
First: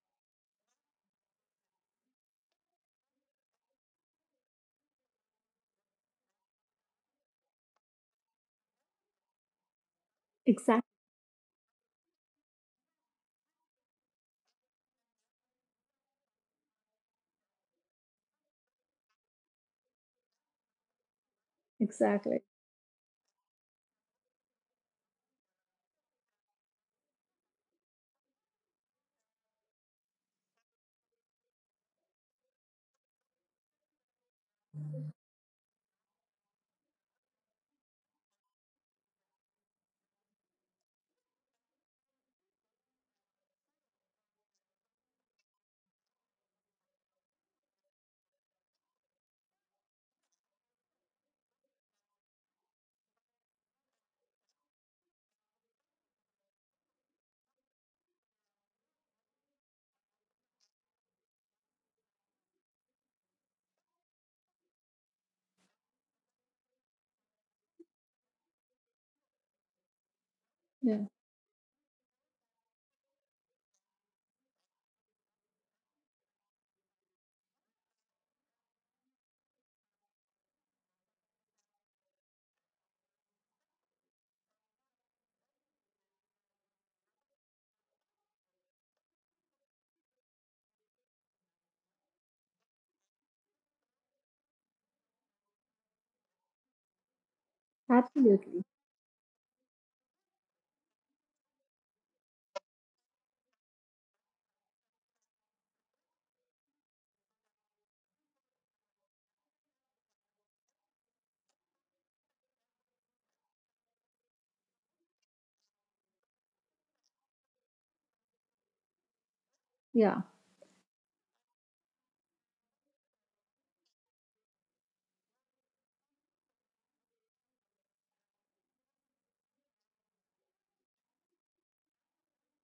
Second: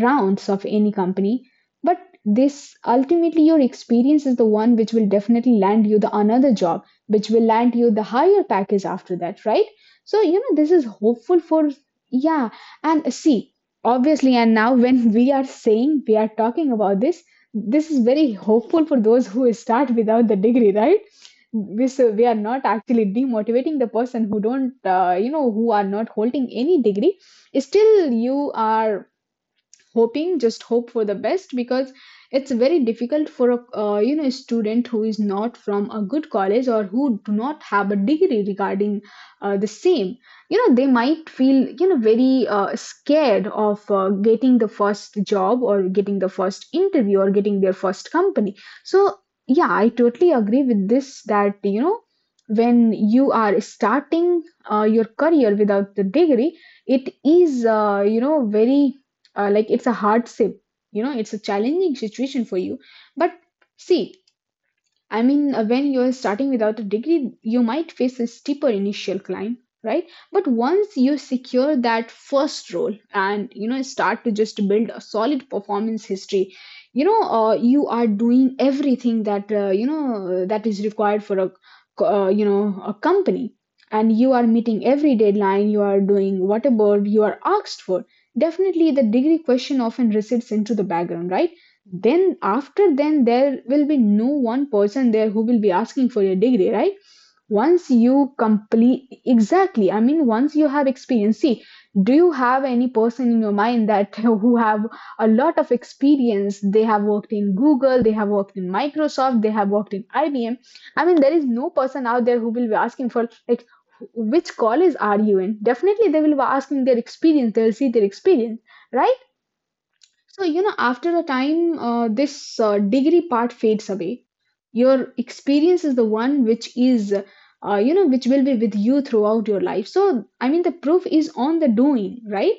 Speaker 1: rounds of any company. But this ultimately, your experience is the one which will definitely land you the another job, which will land you the higher package after that, right? So, you know, this
Speaker 2: Exactly.
Speaker 1: is hopeful for, yeah. And see, obviously, and now when we are saying, we are talking about this, this is very hopeful for those who start without the degree, right? We, so we are
Speaker 2: Exactly.
Speaker 1: not actually demotivating the person who don't, you know, who are not holding any degree. Still, you are hoping, just hope for the best, because it's very difficult for a you know student who is not from a good college or who do not have a degree regarding the same. You know, they might feel, you know, very scared of getting the first job or getting the first interview or getting their first company. So yeah, I totally agree with this that, you know, when you are starting your career without the degree, it is you know very like it's a hardship, you know, it's a challenging situation for you. But see, I mean, when you're starting without a degree, you might face a steeper initial climb, right? But once
Speaker 2: Yeah.
Speaker 1: you secure that first role and you know start to just build a solid performance history, you know, you are doing everything that you know that is required for a you know a company, and you are meeting every deadline. You are doing whatever you are asked for. Definitely, the degree question often recedes into the background, right? Then after then there will be no one person there who will be asking for your degree, right? Once you
Speaker 2: Absolutely.
Speaker 1: complete, exactly, I mean, once you have experience, see, do you have any person in your mind that who have a lot of experience? They have worked in Google, they have worked in Microsoft, they have worked in IBM. I mean, there is no person out there who will be asking for like which college are you in. Definitely they will be asking their experience, they'll see their experience, right?
Speaker 2: Yeah.
Speaker 1: So, you know, after a time, this degree part fades away. Your experience is the one which is, you know, which will be with you throughout your life. So, I mean, the proof is on the doing, right?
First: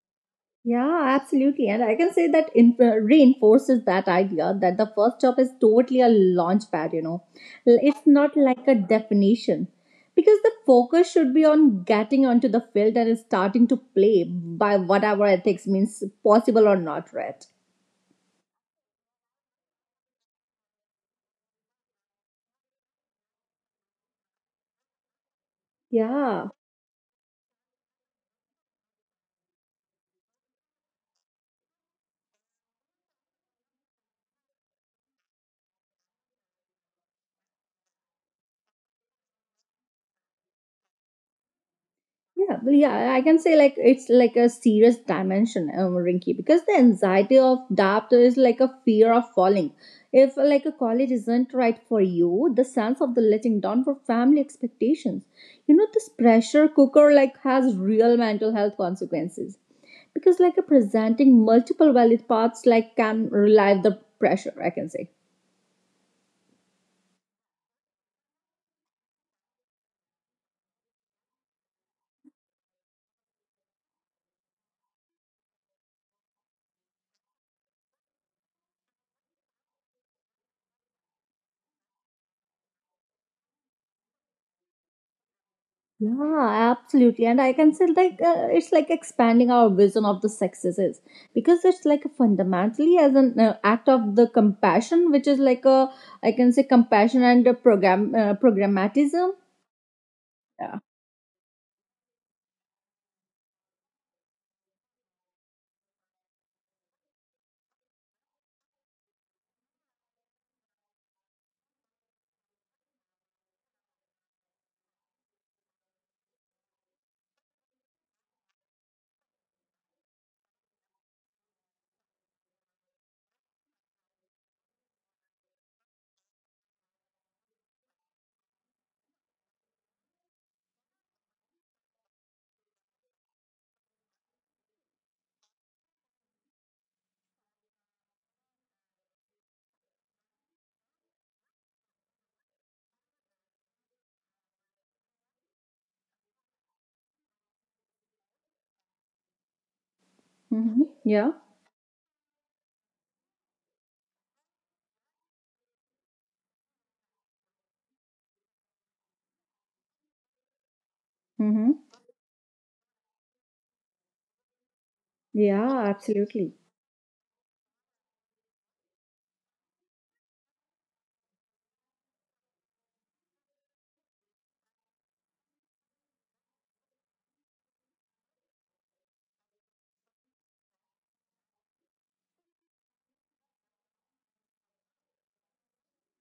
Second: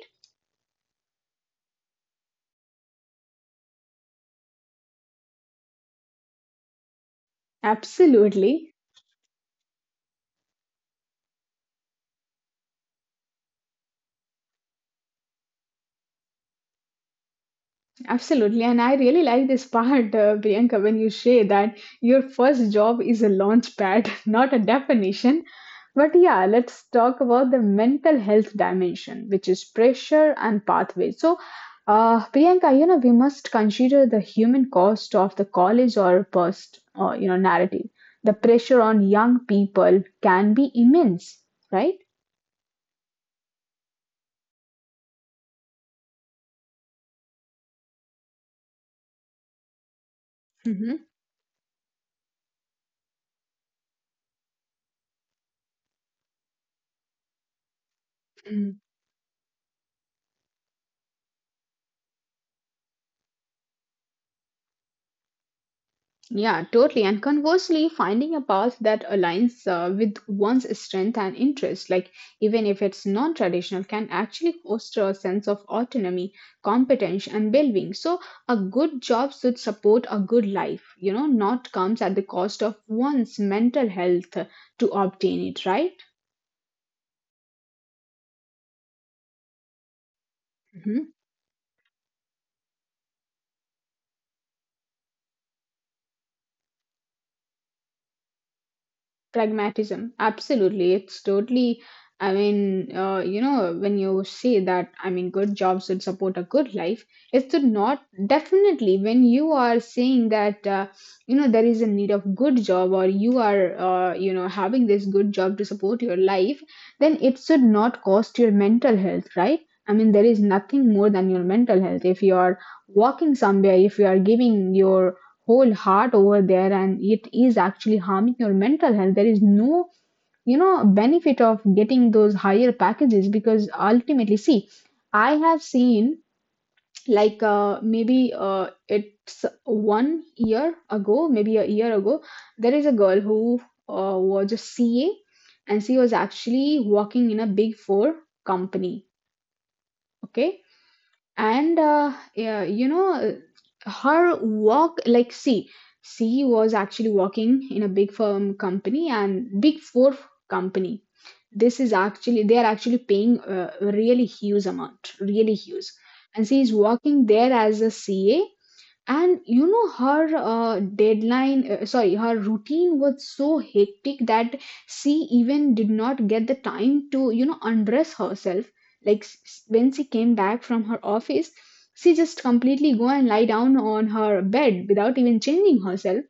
Speaker 2: Yeah, absolutely. And I can say that reinforces that idea that the first job is totally a launch pad. It's not like
Speaker 1: Absolutely.
Speaker 2: a definition. Because the focus should be on getting onto the field and starting to play by whatever ethics means possible or not, right?
Speaker 1: Absolutely, and I really like this part, Priyanka, when you say that your first job is a launch pad, not a definition. But
Speaker 2: Yeah.
Speaker 1: yeah, let's talk about the mental health dimension, which is pressure and pathways. So, Priyanka, you know, we must consider the human cost of the college or post, you know, narrative. The pressure on young people can be immense, right?
Speaker 2: Yeah, but yeah, I can say like it's like a serious dimension, Rinky, because the anxiety of doubt is like a fear of falling. If like a
Speaker 1: Mm-hmm.
Speaker 2: college isn't right for you, the sense of the letting down for family expectations, this pressure cooker like has real mental health consequences because like a presenting multiple valid paths like can relieve the pressure, I can say.
Speaker 1: Yeah, totally. And conversely, finding a path that aligns with one's strength and interest, like even if it's non traditional, can actually foster a sense of autonomy, competence, and well being. So, a good job should support a good life, you know, not comes at the cost of one's mental health to obtain it, right?
Speaker 2: Yeah, absolutely. And I can say like it's like expanding our vision of the successes
Speaker 1: Mhm.
Speaker 2: because it's like fundamentally as an act of the compassion, which is like a I can say compassion and a programmatism.
Speaker 1: Pragmatism,
Speaker 2: Yeah.
Speaker 1: absolutely, it's totally, I mean, you know, when you say that, I mean, good jobs should support a good life, it should not, definitely, when you are saying that, you know, there is a need of good job or you are you know having this good job to support your life, then it should not cost your mental health, right? I mean, there is nothing more than your mental health. If you are walking somewhere, if you are giving your whole heart over there and it is actually harming your mental health, there is no, you know, benefit of getting those higher packages, because ultimately, see, I have seen, like, maybe it's one year ago, maybe a year ago, there is a girl who was a CA, and she was actually working in a big four company, okay.
Speaker 2: Mm-hmm. Yeah.
Speaker 1: and yeah, you know, her walk, like, see, she was actually working in a big firm company, and big four company. This
Speaker 2: Mm-hmm.
Speaker 1: is actually, they are actually paying a really huge amount, really huge.
Speaker 2: Yeah.
Speaker 1: And she
Speaker 2: Absolutely.
Speaker 1: is working there as a CA, and you know, her deadline sorry her routine was so hectic that she even did not get the time to, you know, undress herself. Like, when she came back from her office, she just completely go and lie down on her bed without even changing herself.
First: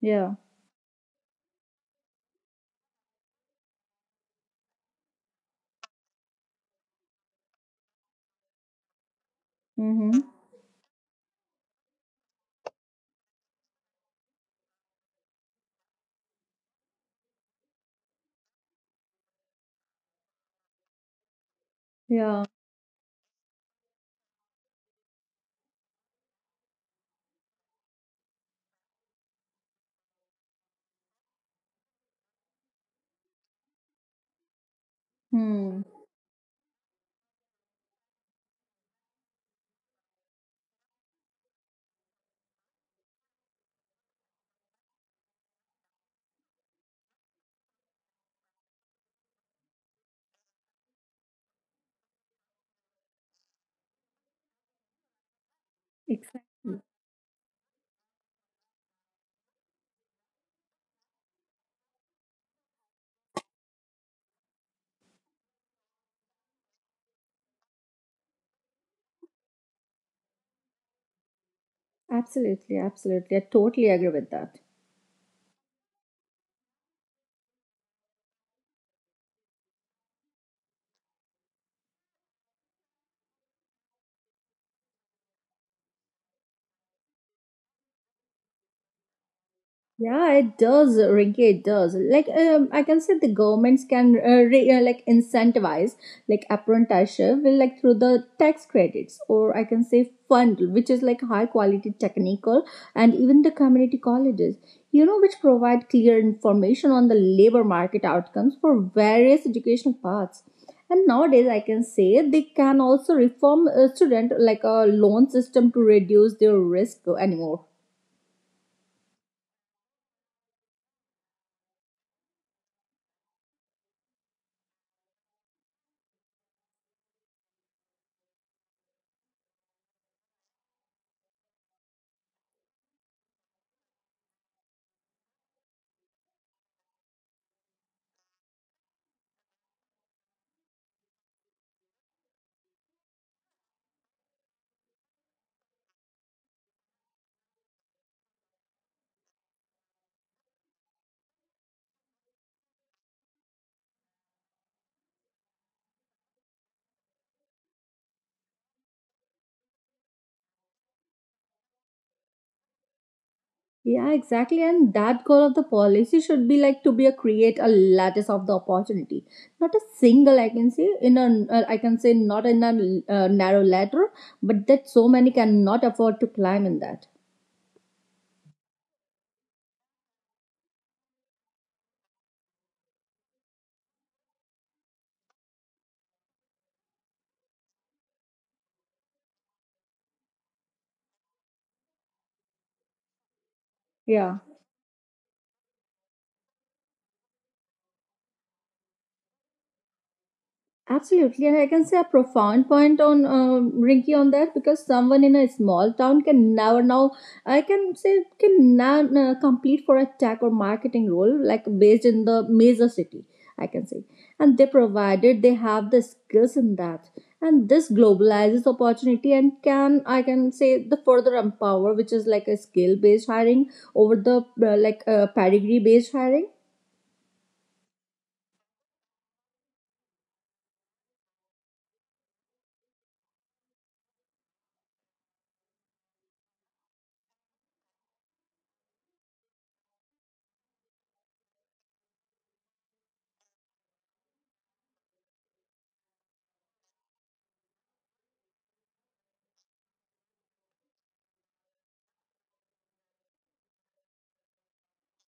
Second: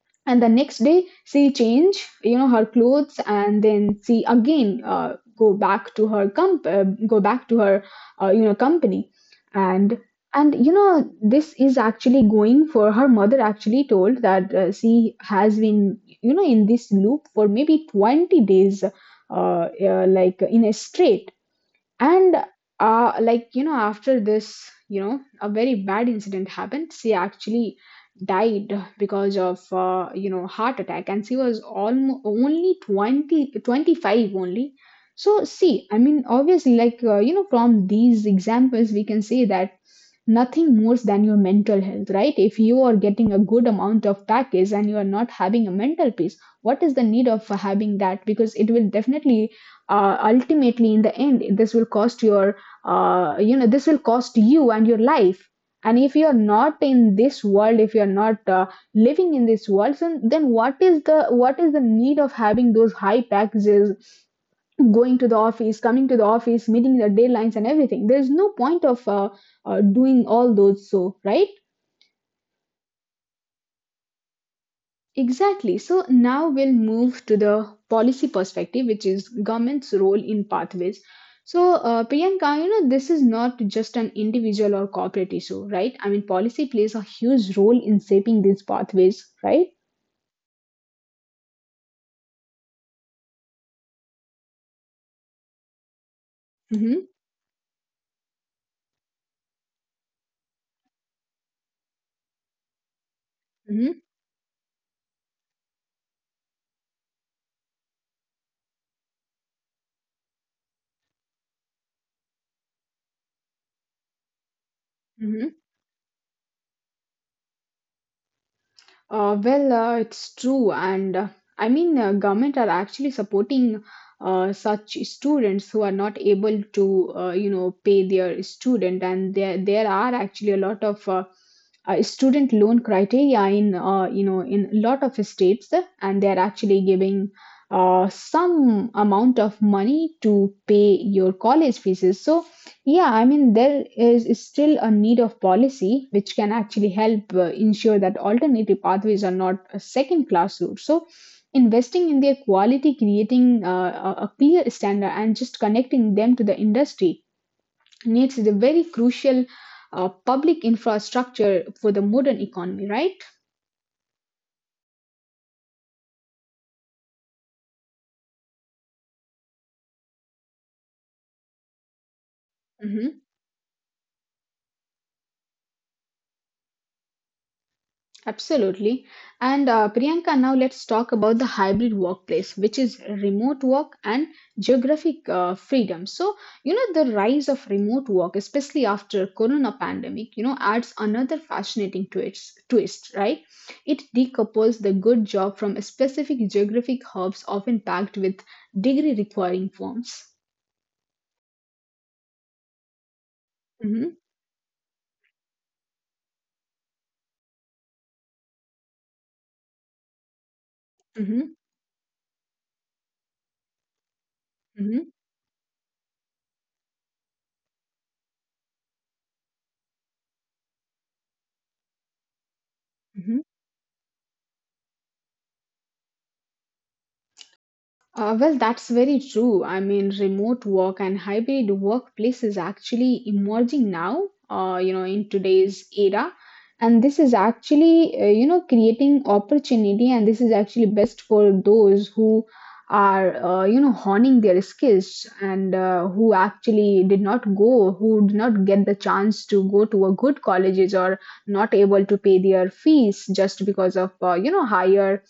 Speaker 2: Yeah.
Speaker 1: And the next day she change, you know, her clothes, and then she again go back to her you know company. and
Speaker 2: Mm-hmm.
Speaker 1: and you know, this is actually going for, her mother actually told that she has been, you know, in this loop for maybe 20 days, like in a straight. And
Speaker 2: Yeah.
Speaker 1: like, you know, after this, you know, a very bad incident happened. She actually died because of you know heart attack, and she was almost only 20, 25 only. So
Speaker 2: Hmm.
Speaker 1: see, I mean obviously, like, you know, from these examples we can say that nothing more than your mental health, right? If you are getting a good amount of package and you are not having a mental peace, what is the need of having that? Because it will definitely ultimately in the end this will cost your you know this will cost you and your life. And if
Speaker 2: Exactly.
Speaker 1: you're not in this world, if you're not living in this world, then what is the need of having those high taxes, going to the office, coming to the office, meeting the deadlines and everything? There's no point of doing all those so, right?
Speaker 2: Absolutely. Absolutely. I totally agree with that.
Speaker 1: Exactly. So now we'll move to the policy perspective, which is government's role in pathways. So, Priyanka, you know, this is not just an individual or corporate issue, right? I mean, policy plays a huge role in shaping these pathways, right?
Speaker 2: Yeah, it does, Rinky. It does. Like, I can say the governments can like incentivize like
Speaker 1: Mm-hmm,
Speaker 2: apprenticeship, will like through the tax credits, or I can say fund, which is like high quality technical, and even the
Speaker 1: mm-hmm,
Speaker 2: community colleges. You know, which provide clear information on the labor market outcomes for various educational paths. And nowadays, I can say they can also reform a student like a loan
Speaker 1: mm-hmm.
Speaker 2: system to reduce their risk anymore.
Speaker 1: Well, it's true, and I mean, government are actually supporting such students who are not able to, you know, pay their student, and there are actually a lot of student loan criteria in, you know, in a lot of states, and they are actually giving some amount of money to pay your college fees. So yeah, I mean, there is still a need of policy which can actually help ensure that alternative pathways are not a second class route. So, investing in their quality, creating a clear standard, and just connecting them to the industry needs the very crucial public infrastructure for the modern economy, right?
Speaker 2: Yeah, exactly. And that goal of the policy should be like to be a create a lattice of the opportunity, not a single. I can say in a I can say not in a
Speaker 1: Mhm.
Speaker 2: narrow ladder, but that so many cannot afford to climb in that.
Speaker 1: Absolutely. And Priyanka, now let's talk about the hybrid workplace, which is remote work and geographic freedom. So, you know, the rise of remote work, especially after corona pandemic, you know, adds another fascinating twist, right? It
Speaker 2: Yeah.
Speaker 1: decouples the good job from specific geographic hubs often packed with degree requiring firms.
Speaker 2: Absolutely, and I can say a profound point on
Speaker 1: Hmm,
Speaker 2: Rinky on that because someone in a small town can never now I can say can now complete for a tech or marketing role
Speaker 1: hmm,
Speaker 2: like based in the major city I can say, and they
Speaker 1: hmm.
Speaker 2: provided they have the skills in that, and this globalizes opportunity and can I can say the further empower which is like a skill based hiring over the pedigree based hiring.
Speaker 1: Well, that's very true. I mean, remote work and hybrid workplace is actually emerging now, you know, in today's era. And this is actually, you know, creating opportunity, and this is actually best for those who are, you know, honing their skills and who did not get the chance to go to a good colleges or not able to pay their fees just because of, you know, higher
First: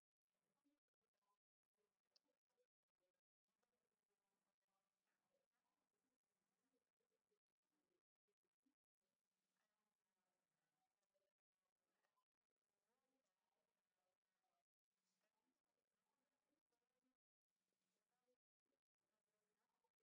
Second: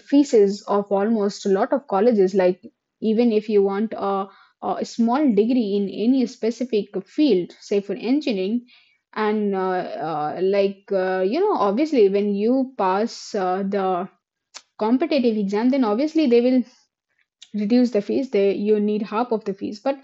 Speaker 1: fees of almost a lot of colleges, like even if you want a small degree in any specific field, say for engineering and you know, obviously when you pass the competitive exam, then obviously they will reduce the fees, they you need half of the fees, but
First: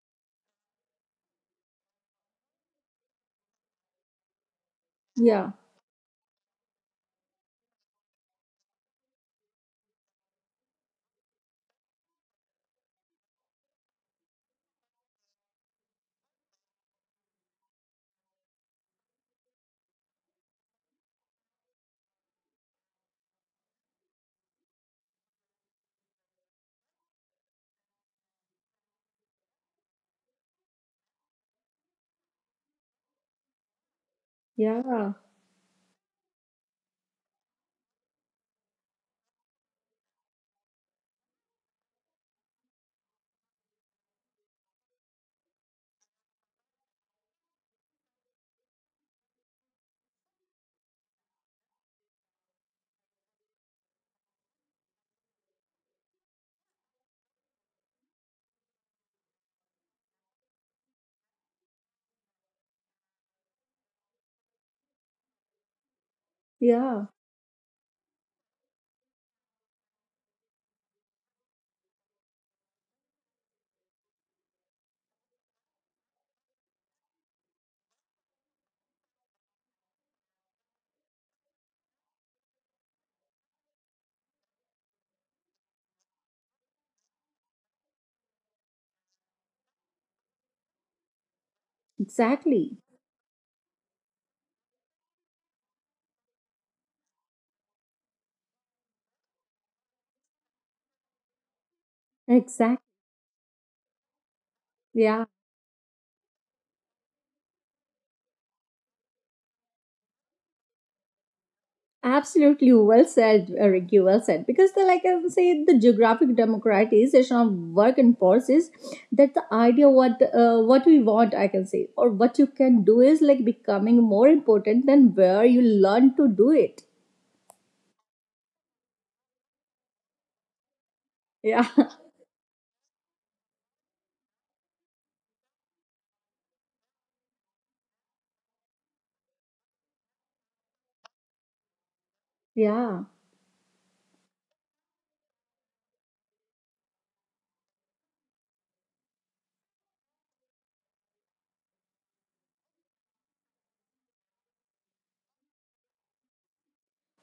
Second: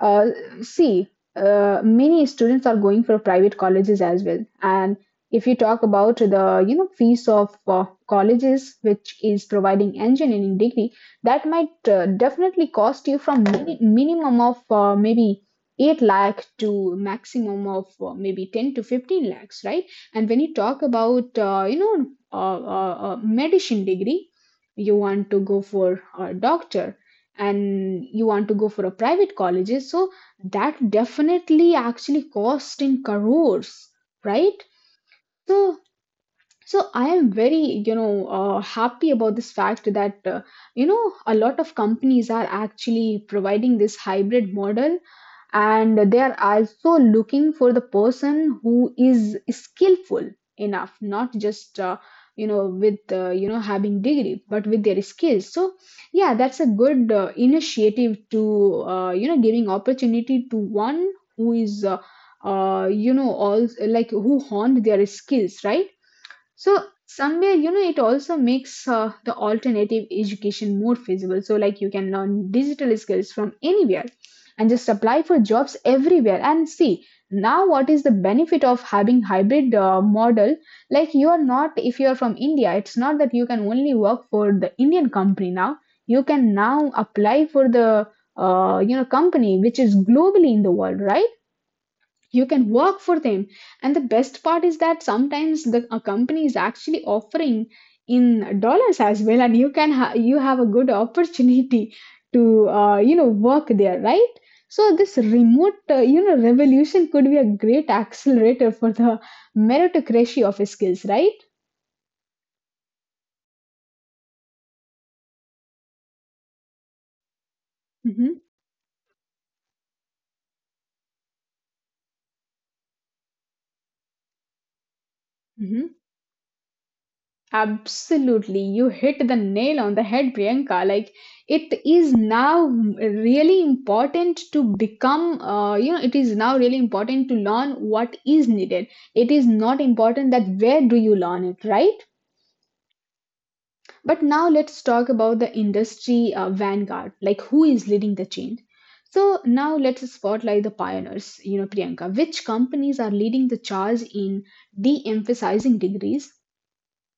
Speaker 1: uh, see, many students are going for private colleges as well. And if
Speaker 2: Yeah,
Speaker 1: you talk about the, you know, fees of colleges which is providing engineering degree, that might definitely cost you from minimum of maybe 8 lakh to maximum of maybe 10 to 15 lakhs, right? And when you talk about, you know, medicine degree, you want to go for a doctor and you want to go for a private colleges, so that definitely actually cost in crores, right?
Speaker 2: yeah,
Speaker 1: So so I am very, you know, happy about this fact that, you know, a lot of companies are actually providing this hybrid model, and they are also looking for the person who is skillful enough, not just you know, with you know, having degree, but with their skills. So yeah, that's a good initiative to, you know, giving opportunity to one who is you know, all like, who honed their skills, right? So
Speaker 2: yeah,
Speaker 1: somewhere, you know, it also makes the alternative education more feasible. So like, you can learn digital skills from anywhere and just apply for jobs everywhere, and see now what is the benefit of having hybrid model. Like, you are not, if you are from india, it's not that you can only work for the indian company. Now you can now apply for the you know, company which is globally in the world, right? You
Speaker 2: exactly.
Speaker 1: can work for them, and the best part is that sometimes the a company is actually offering in dollars as well, and you can you have a good opportunity to,
Speaker 2: Exactly.
Speaker 1: you know, work there, right? So
Speaker 2: Yeah,
Speaker 1: this remote, you know, revolution could be a great accelerator for the meritocracy of skills, right?
Speaker 2: absolutely. Well said, Ricky. Well said. Because, like I would say, the geographic democratization of work and
Speaker 1: Hmm.
Speaker 2: force is that the idea what we want, I can say, or what you can do is like becoming more important than where you learn to do it.
Speaker 1: Absolutely. You hit the nail on the head, Priyanka. Like,
Speaker 2: Yeah,
Speaker 1: it is now really important to become, you know, it is now really important to learn what is needed. It is not important that where do you learn it, right?
Speaker 2: yeah.
Speaker 1: But now let's talk about the industry vanguard, like who is leading the change. So now let's spotlight the pioneers, you know, Priyanka. Which companies are leading the charge in de emphasizing degrees?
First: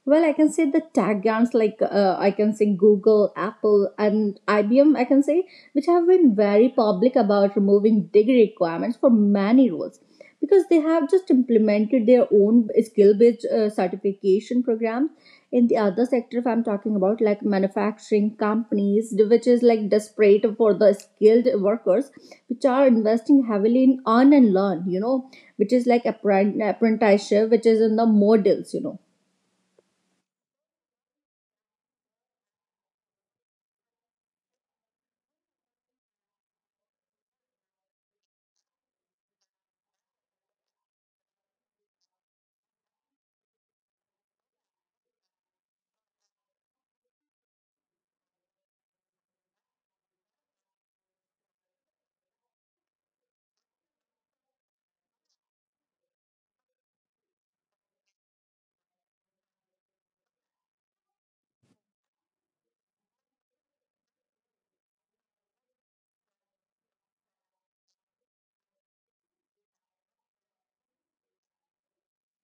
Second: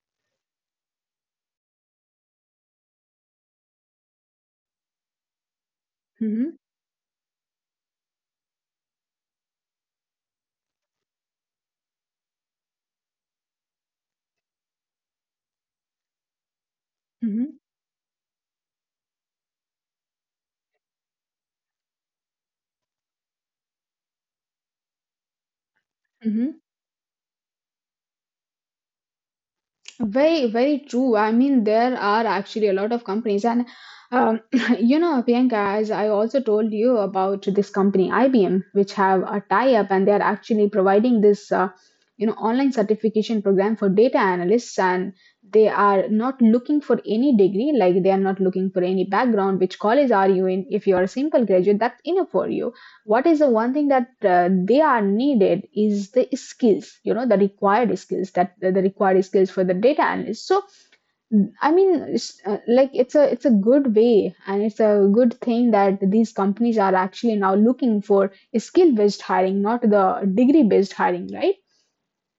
Speaker 2: Well, I can say the tech giants like I can say Google, Apple, and IBM, I can say, which have been
Speaker 1: Hmm,
Speaker 2: very public about removing degree requirements for many roles because they have just implemented their own skill based certification programs. In the other sector, if I'm talking about like
Speaker 1: hmm,
Speaker 2: manufacturing companies, which is like desperate for the skilled workers, which are investing heavily in earn and learn, which is like apprent-
Speaker 1: hmm.
Speaker 2: apprenticeship, which is in the models.
Speaker 1: Very, very true. I mean, there are actually a lot of companies, and um, you know, Priyanka, as I also told you about this company IBM, which have a tie-up, and they are actually providing this, you know, online certification program for data analysts, and they are not looking for any degree, like they are not looking for any background, which college are you in? If you are a simple graduate, that's enough for you. What is the one thing that they are needed is the skills, you know, the required skills, that the required skills for the data analyst. So I mean it's, like it's a, it's a good way, and it's a good thing that these companies are actually now looking for skill based hiring, not the degree based hiring, right?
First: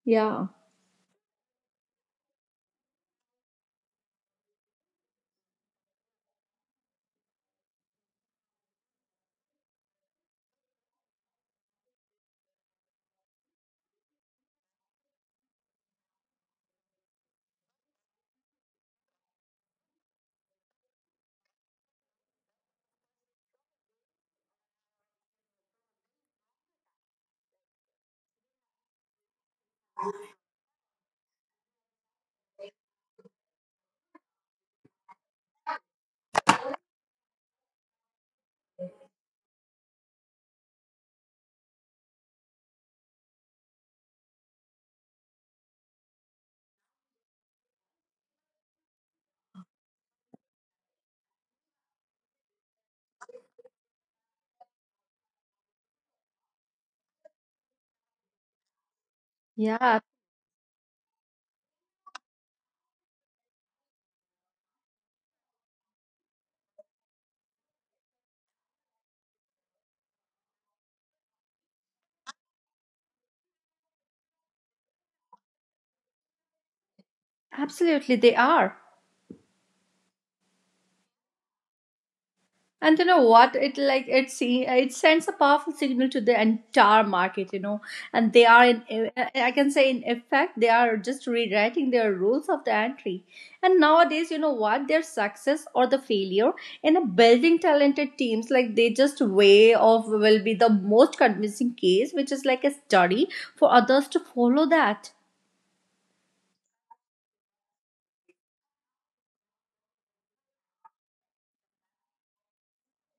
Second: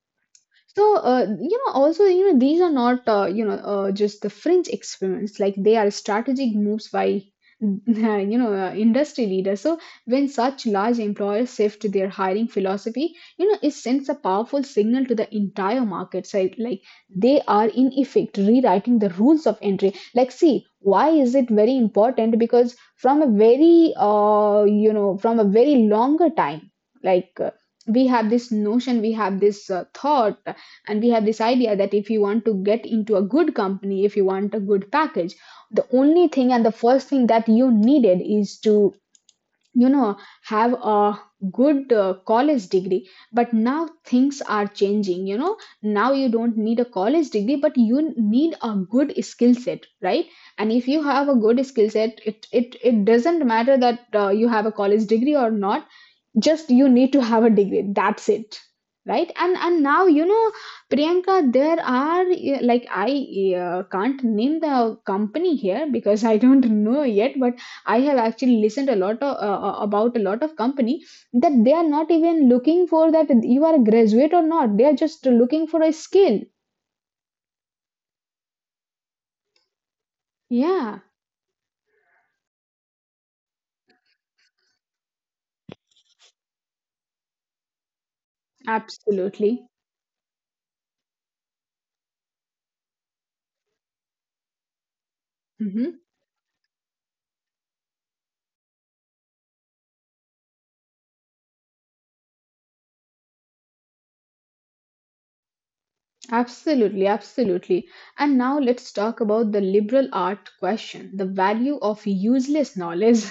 Speaker 2: Yeah.
Speaker 1: So, you know, also, you know, these are not, just the fringe experiments. Like they are strategic moves by, you know, industry leaders. So when such large employers shift their hiring philosophy, you know, it sends a powerful signal to the entire market side. Like, they are in effect rewriting the rules of entry. Like, see, why is it very important? Because from a very, from a very longer time, like uh, we have this notion, we have this thought, and we have this idea that if you want to get into a good company, if you want a good package, the only thing and the first thing that you needed is to, you know, have a good college degree. But now things are changing, you know, now you don't need a college degree, but you need a good skill set, right? And if you have a good skill set, it doesn't matter that you have a college degree or not, just you need to have a degree, that's it, right? And now, you know, Priyanka, there are like I can't name the company here because I don't know yet, but I have actually listened a lot of, about a lot of company that they are not even looking for that you are a graduate or not, they are just looking for a skill.
Speaker 2: Absolutely, they are.
Speaker 1: Yeah,
Speaker 2: And you know what? It like it see it sends a powerful signal to the entire market. And they are
Speaker 1: absolutely.
Speaker 2: I can say in effect they are just rewriting their rules of the entry. And nowadays, you know what? Their success
Speaker 1: Mm-hmm.
Speaker 2: or the failure in a building talented teams like they just way of will be the most convincing case, which is like a study for others to follow that.
Speaker 1: Absolutely, absolutely. And now let's talk about the liberal art question, the value of useless knowledge.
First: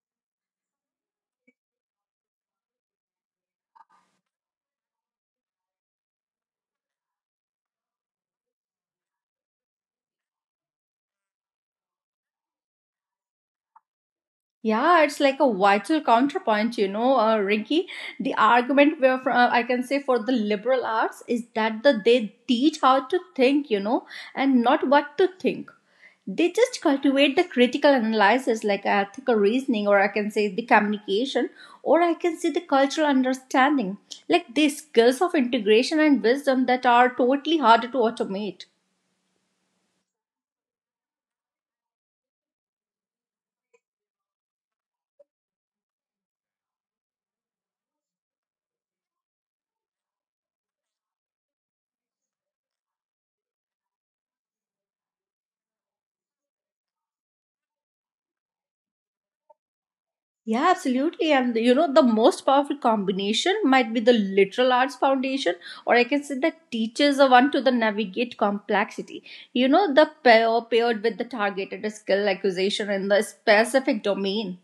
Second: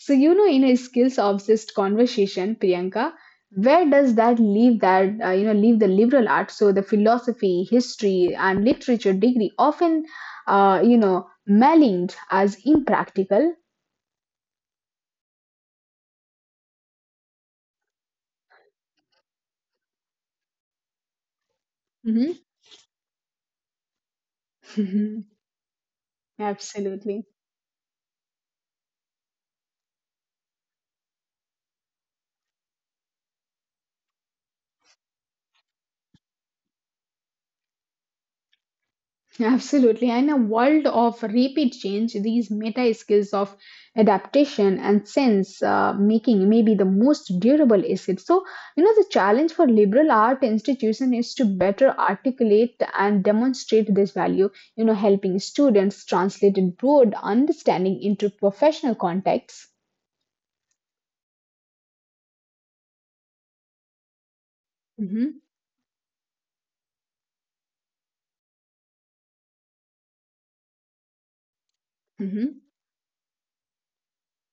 Speaker 1: So, you know, in a skills obsessed conversation, Priyanka, where does that leave leave the liberal art? So, the philosophy, history, and literature degree often, you know, maligned as impractical.
Speaker 2: Yeah, it's like a vital counterpoint, Rinky. The argument where I can say for the liberal arts is that they
Speaker 1: Mhm.
Speaker 2: teach how to think, and not what to think. They just
Speaker 1: Absolutely.
Speaker 2: cultivate the critical analysis, like ethical reasoning, or I can say the communication, or I can say the cultural understanding, like the skills of integration and wisdom that are totally harder to automate.
Speaker 1: Absolutely. In a world of rapid change, these meta skills of adaptation and sense making may be the most durable asset. So, you know, the challenge for liberal art institution is to better articulate and demonstrate this value, you know, helping students translate broad understanding into professional contexts.
Speaker 2: Yeah, absolutely. And the most powerful combination might be the literal arts
Speaker 1: Mhm,
Speaker 2: foundation, or I can say that teaches a one to the navigate complexity. The paired with the targeted skill
Speaker 1: mhm.
Speaker 2: acquisition in the specific domain.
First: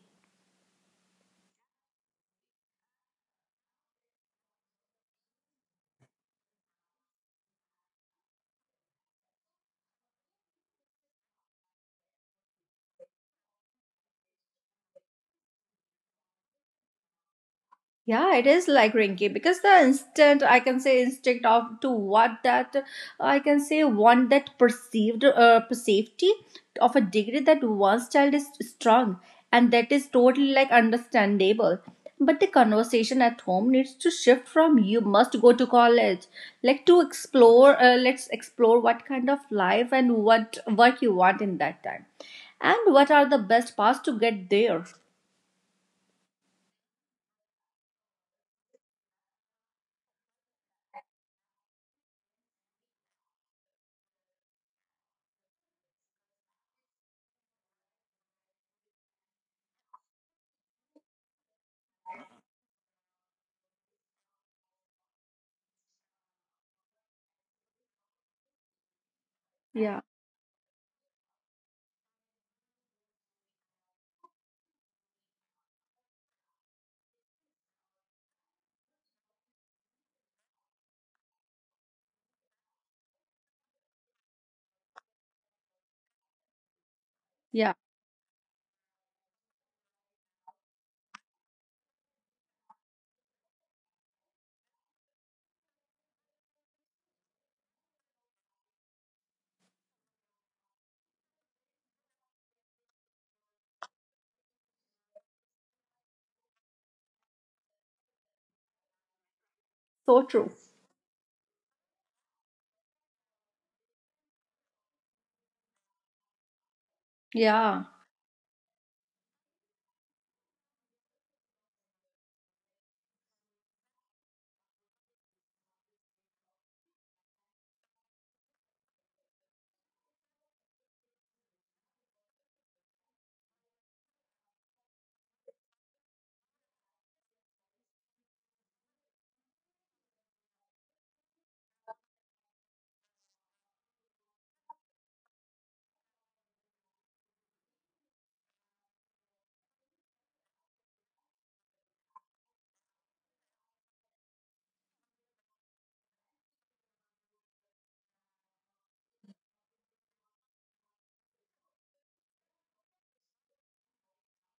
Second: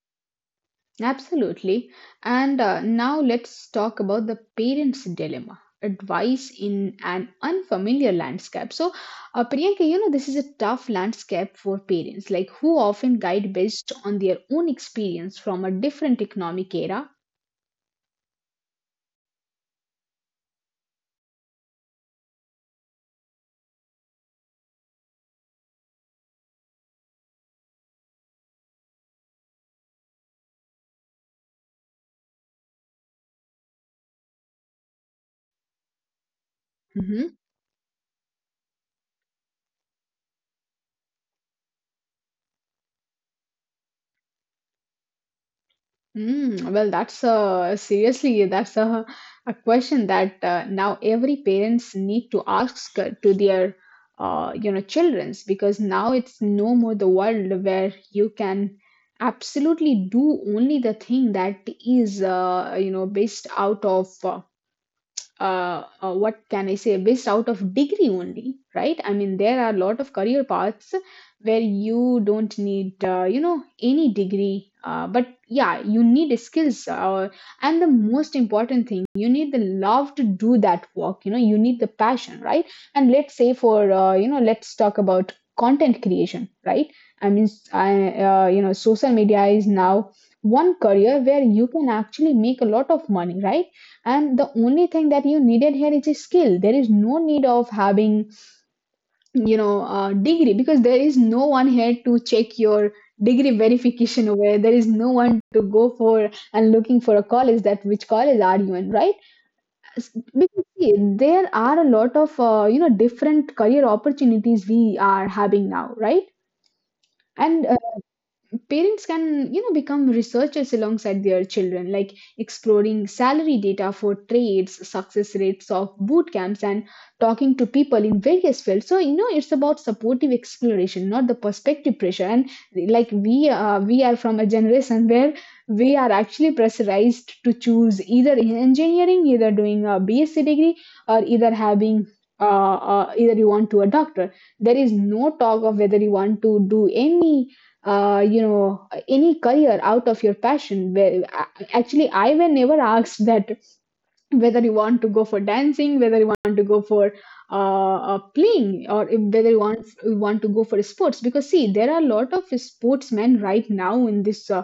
Speaker 1: Absolutely. And now let's talk about the parents' dilemma, advice in an unfamiliar landscape. So, Priyanka, you know, this is a tough landscape for parents, like who often guide based on their own experience from a different economic era.
Speaker 2: Yeah, it is like Rinky because the instant I can say instinct of to what that I can say want that perceived safety of a degree that one's child is strong and that is totally like understandable. But the conversation at home needs to shift from you must go to college, like to
Speaker 1: Mm-hmm.
Speaker 2: explore. Let's explore what kind of life and what you want in that time, and what are the best paths to get there.
Speaker 1: Well, that's seriously, that's a question that now every parents need to ask to their you know, children's, because now it's no more the world where you can absolutely do only the thing that is based out of what can I say, based out of degree only, right? I mean, there are a lot
Speaker 2: Yeah,
Speaker 1: of career paths where you don't need, you know, any degree. But yeah, you need skills, and the most important thing, you need the love to do that work. You know, you need the passion, right? And let's say for, you know, let's talk about content creation, right? I mean,
Speaker 2: yeah,
Speaker 1: you know, social media is now one career where you can actually make a lot of money, right? And the only thing that you needed here is a skill. There is no need of having a degree, because there is no one here to check your degree verification, where there is no one to go for and looking for a college that which college are you in, right?
Speaker 2: so true.
Speaker 1: Because see, there are a lot of different career opportunities we are having now, right? And
Speaker 2: Yeah.
Speaker 1: parents can become researchers alongside their children, like exploring salary data for trades, success rates of boot camps, and talking to people in various fields. So it's about supportive exploration, not the perspective pressure. And like we are from a generation where we are actually pressurized to choose either in engineering, either doing a bsc degree, or either having either you want to a doctor. There is no talk of whether you want to do any uh, you know any career out of your passion, where actually I were never asked that, whether you want to go for dancing, whether you want to go for playing, or whether you want to go for sports. Because see, there are a lot of sportsmen right now in this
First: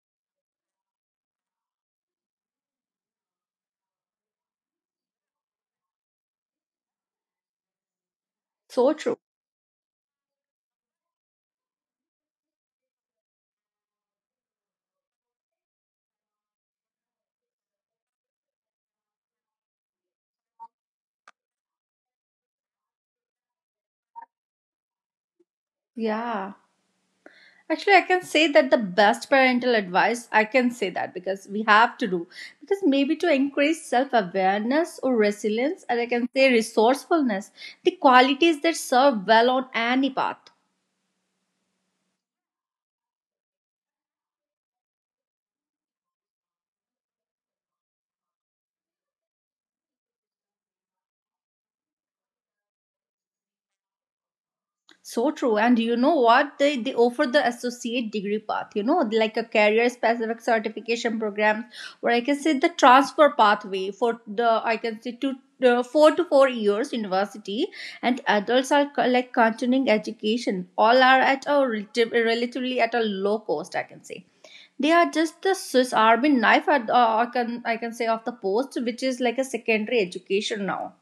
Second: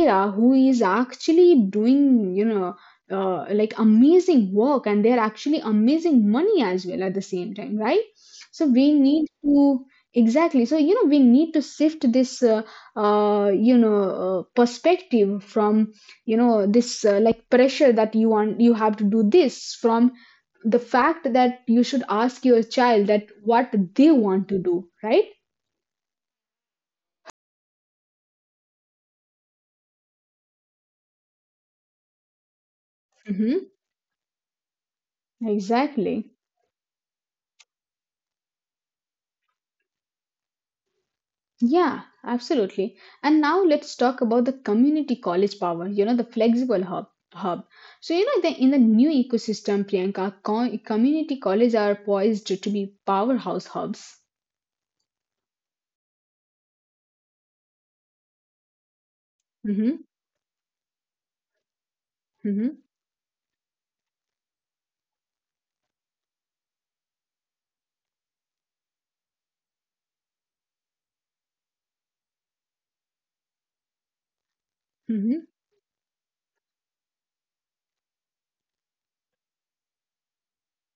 Speaker 1: era who is actually doing like amazing work, and they're actually amazing money as well at the same time, right? So we
Speaker 2: So true.
Speaker 1: need to exactly. So we need to shift this perspective from this like pressure that you have to do this, from the fact that you should ask your child that what they want to do, right?
Speaker 2: Yeah. Actually, I can say that the best parental advice, I can say that because we have to do, because maybe to
Speaker 1: Mm-hmm.
Speaker 2: increase self awareness or resilience, and I can
Speaker 1: Exactly.
Speaker 2: say resourcefulness, the qualities that serve well on any path.
Speaker 1: Yeah, absolutely. And now let's talk about the community college power, you know, the flexible hub. hub so in the new ecosystem, Priyanka, community colleges are poised to be powerhouse hubs.
Speaker 2: So true. And you know what? They offer the associate degree path, you know, like a career
Speaker 1: Mm-hmm.
Speaker 2: specific certification program where I can say the
Speaker 1: Mm-hmm.
Speaker 2: transfer pathway for the, I can say two, 4 years university and adults are like continuing education. All are at a relatively at a low cost, I can say they are just
Speaker 1: Mm-hmm.
Speaker 2: the Swiss Army knife. I can say of the post, which is like a secondary education now.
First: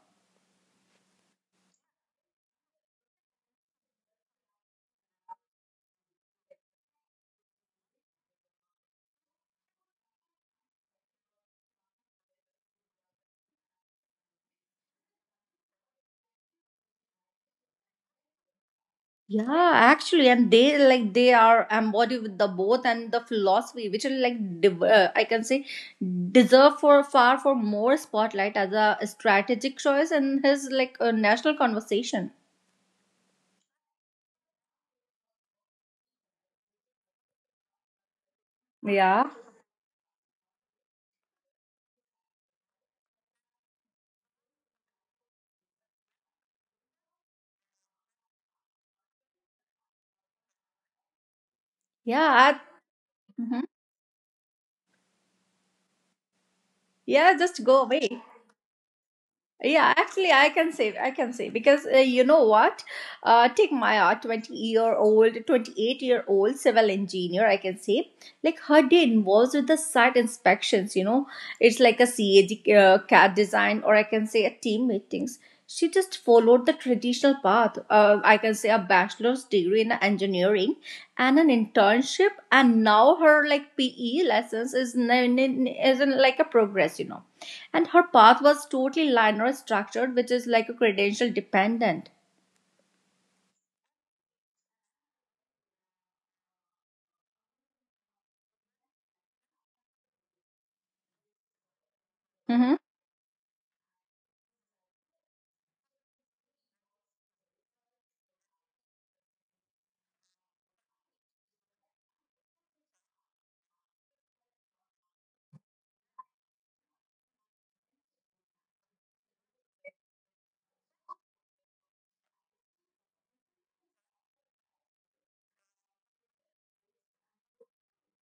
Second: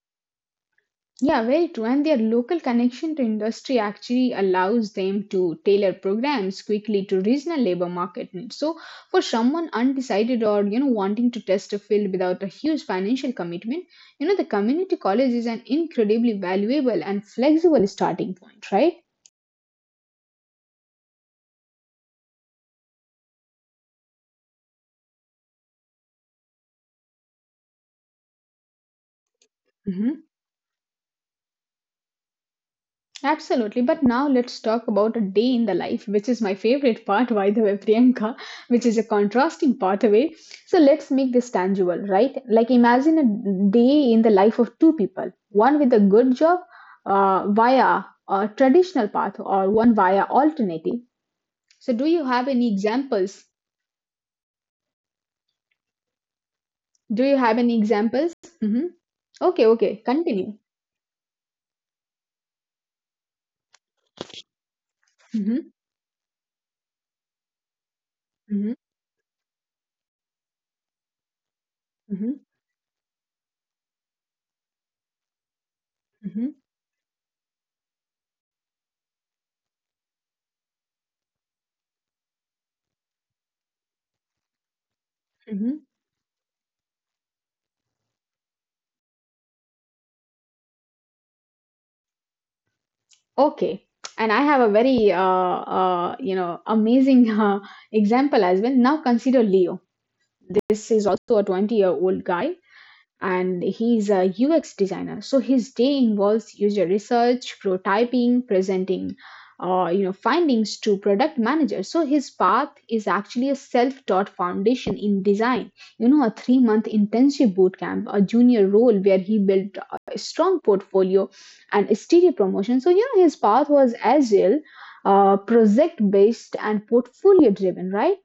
Speaker 1: Yeah, very true. And their local connection to industry actually allows them to tailor programs quickly to regional labor market needs. So, for someone undecided or you know wanting to test a field without a huge financial commitment, you know the community college is an incredibly valuable and flexible starting point, right?
Speaker 2: Yeah, actually, and they like they are embodied with the both and the philosophy, which are like I can say deserve for far for more spotlight as a strategic choice
Speaker 1: Mhm.
Speaker 2: in his like a national conversation.
Speaker 1: Absolutely. But now let's talk about a day in the life, which is my favorite part, by the way, Priyanka, which is a
Speaker 2: Yeah,
Speaker 1: contrasting pathway. So let's make this tangible, right? Like imagine a day in the life of two people, one with a good job via a traditional path or one via alternative. So do you have
Speaker 2: yeah,
Speaker 1: any examples?
Speaker 2: Mhm.
Speaker 1: Do
Speaker 2: Yeah.
Speaker 1: you
Speaker 2: Just
Speaker 1: have
Speaker 2: go
Speaker 1: any
Speaker 2: away.
Speaker 1: examples? Hmm. Okay,
Speaker 2: Yeah,
Speaker 1: okay,
Speaker 2: actually, I
Speaker 1: continue.
Speaker 2: can say I can say because you know what, take Maya, 20-year-old,
Speaker 1: Hmm.
Speaker 2: 28-year-old civil engineer, I can say, like
Speaker 1: Hmm.
Speaker 2: her day involves with the site inspections, you know, it's like a CAD design, or I can say a team meetings. She just
Speaker 1: Hmm.
Speaker 2: followed the traditional path, I can say a bachelor's degree in engineering and an internship, and now her like PE lessons
Speaker 1: Hmm.
Speaker 2: is in like a progress, you know. And her path was totally linear structured, which is like a credential dependent.
Speaker 1: Okay. And I have a very, amazing example as well. Now consider Leo. This is also a 20-year-old guy,
Speaker 2: Hmm.
Speaker 1: and he's a UX designer. So his day involves user research, prototyping, presenting, findings to product managers. So his path is actually a self-taught foundation in design. You know, a three-month intensive bootcamp, a junior role where he built a strong portfolio and steady promotion. So you know, his path was agile, project-based, and portfolio-driven, right?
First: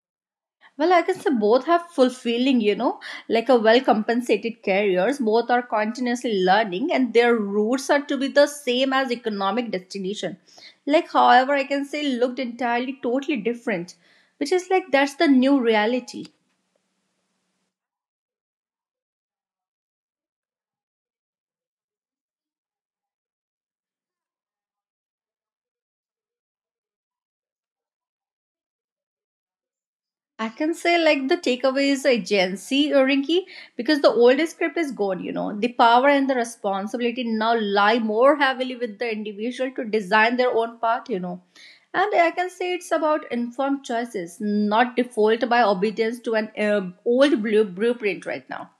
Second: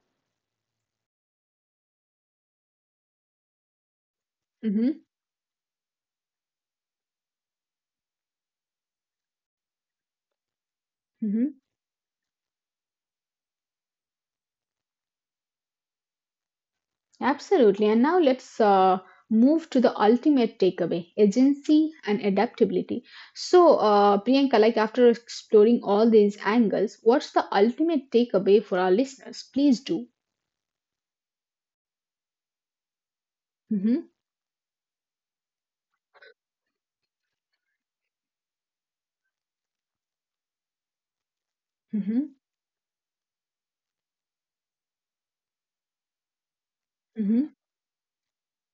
Speaker 2: Well, I can say both have fulfilling, you know, like a well compensated
Speaker 1: Mm-hmm.
Speaker 2: careers. Both are continuously learning and their roots are to be the same as economic destination. Like, however, I can say looked entirely totally different, which is like that's the new reality.
Speaker 1: Absolutely. And now let's move to the ultimate takeaway, agency and adaptability. So, Priyanka, like after exploring all these angles, what's the ultimate takeaway for our listeners? Please do.
Speaker 2: I can say like the takeaway is agency, Gen Rinky, because the
Speaker 1: Mm-hmm,
Speaker 2: old script is gone, you know. The power and the responsibility now lie more heavily with the individual to design their own path, you know. And I
Speaker 1: mm-hmm,
Speaker 2: can say it's about informed choices, not default by obedience to an old
Speaker 1: mm-hmm.
Speaker 2: blueprint right now.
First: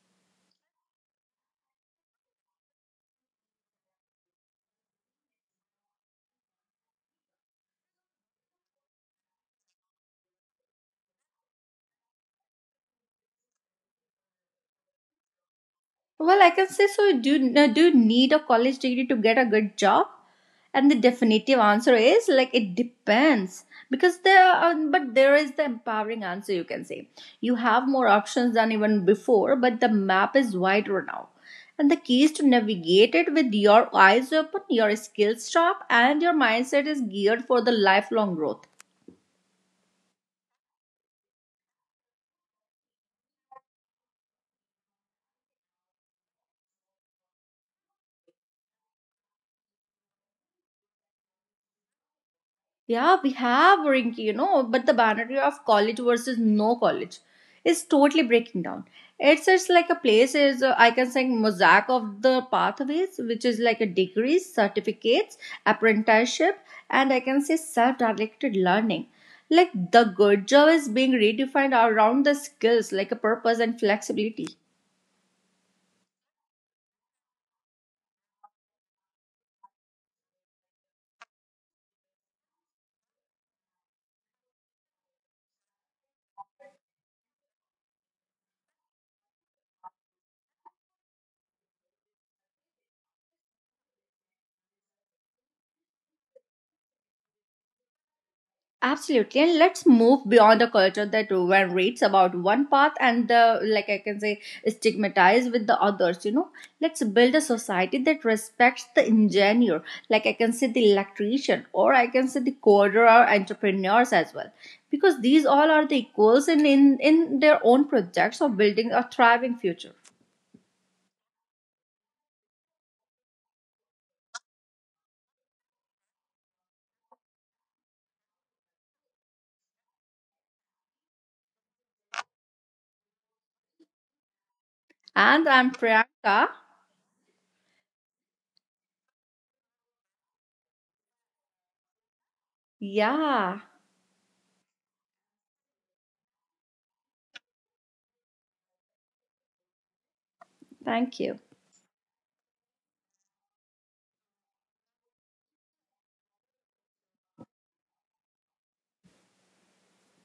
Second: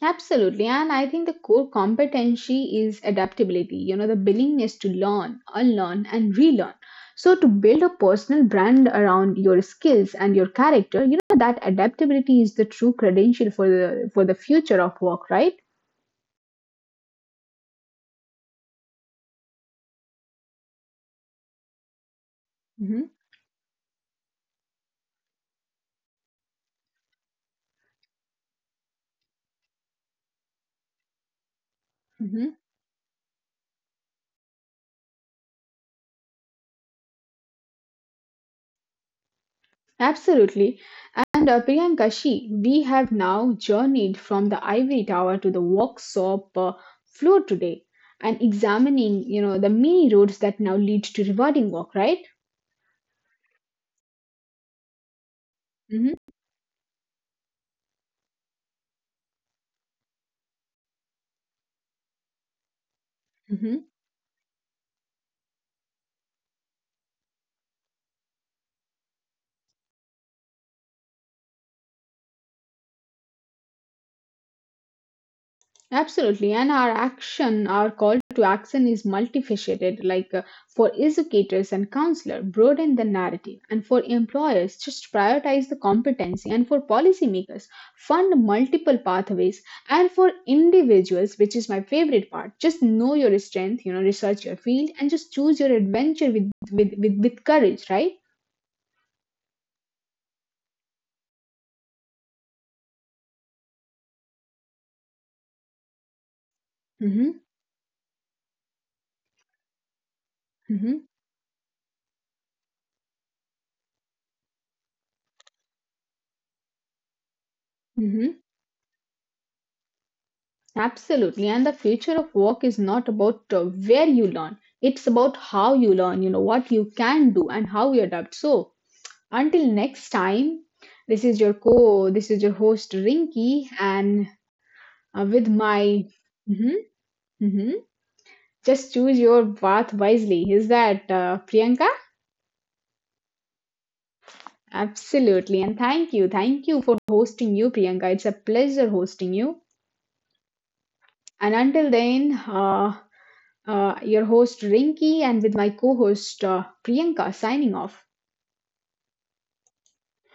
Speaker 1: Absolutely. And I think the core competency is adaptability, you know, the willingness to learn, unlearn, and relearn. So, to build a personal brand around your skills and your character, you know, that adaptability is the true credential for the future of work, right?
Speaker 2: Well, I can say so. Do no, do you need a college degree to get a good job? And the definitive answer is like it
Speaker 1: Hmm.
Speaker 2: depends because there are, but there is the empowering answer, you can say. You have more options than even before, but the map is wider now. And the key is to
Speaker 1: Hmm.
Speaker 2: navigate it with your eyes open, your skills sharp, and your mindset is geared for the lifelong growth.
Speaker 1: Absolutely. And Priyanka, we have now journeyed from the ivory tower to the workshop floor today, and examining, you know, the many roads that now lead to rewarding work, right?
Speaker 2: Yeah, we have, Rinki, you know, but the boundary of college
Speaker 1: Hmm.
Speaker 2: versus no college is totally breaking down. It's like a place is I can say mosaic of the pathways, which is like
Speaker 1: Hmm.
Speaker 2: a degrees, certificates, apprenticeship, and I can say self-directed learning. Like the good job is being redefined around the skills, like a purpose and flexibility.
Speaker 1: Absolutely, and our action, our call to action is multifaceted. Like for educators and counselors, broaden the narrative, and for employers, just prioritize the competency, and for policymakers, fund multiple pathways, and for individuals, which is my favorite part, just know your strength, you know, research your field, and just choose your adventure with courage, right?
Speaker 2: Absolutely, and let's move beyond a culture that one reads about one path and the like, I can say, stigmatize with the others. You know, let's build
Speaker 1: Mm-hmm,
Speaker 2: a society that respects the engineer, like I can say the
Speaker 1: mm-hmm,
Speaker 2: electrician, or I can say the coder or entrepreneurs as well, because these all are the equals in their own
Speaker 1: mm-hmm.
Speaker 2: projects of building a thriving future.
Speaker 1: Absolutely. And the future of work is not about where you learn, it's about how you learn, you know, what you can do and how you adapt. So, until next time, this is your this is your host Rinky, and with
Speaker 2: And I'm
Speaker 1: my,
Speaker 2: Priyanka.
Speaker 1: mhm, mhm, just choose your path wisely. Is that Priyanka?
Speaker 2: Yeah,
Speaker 1: Absolutely. And thank you. Thank you for hosting you, Priyanka. It's a pleasure hosting you.
Speaker 2: thank you.
Speaker 1: And until then, your host Rinki and with my co host Priyanka signing off.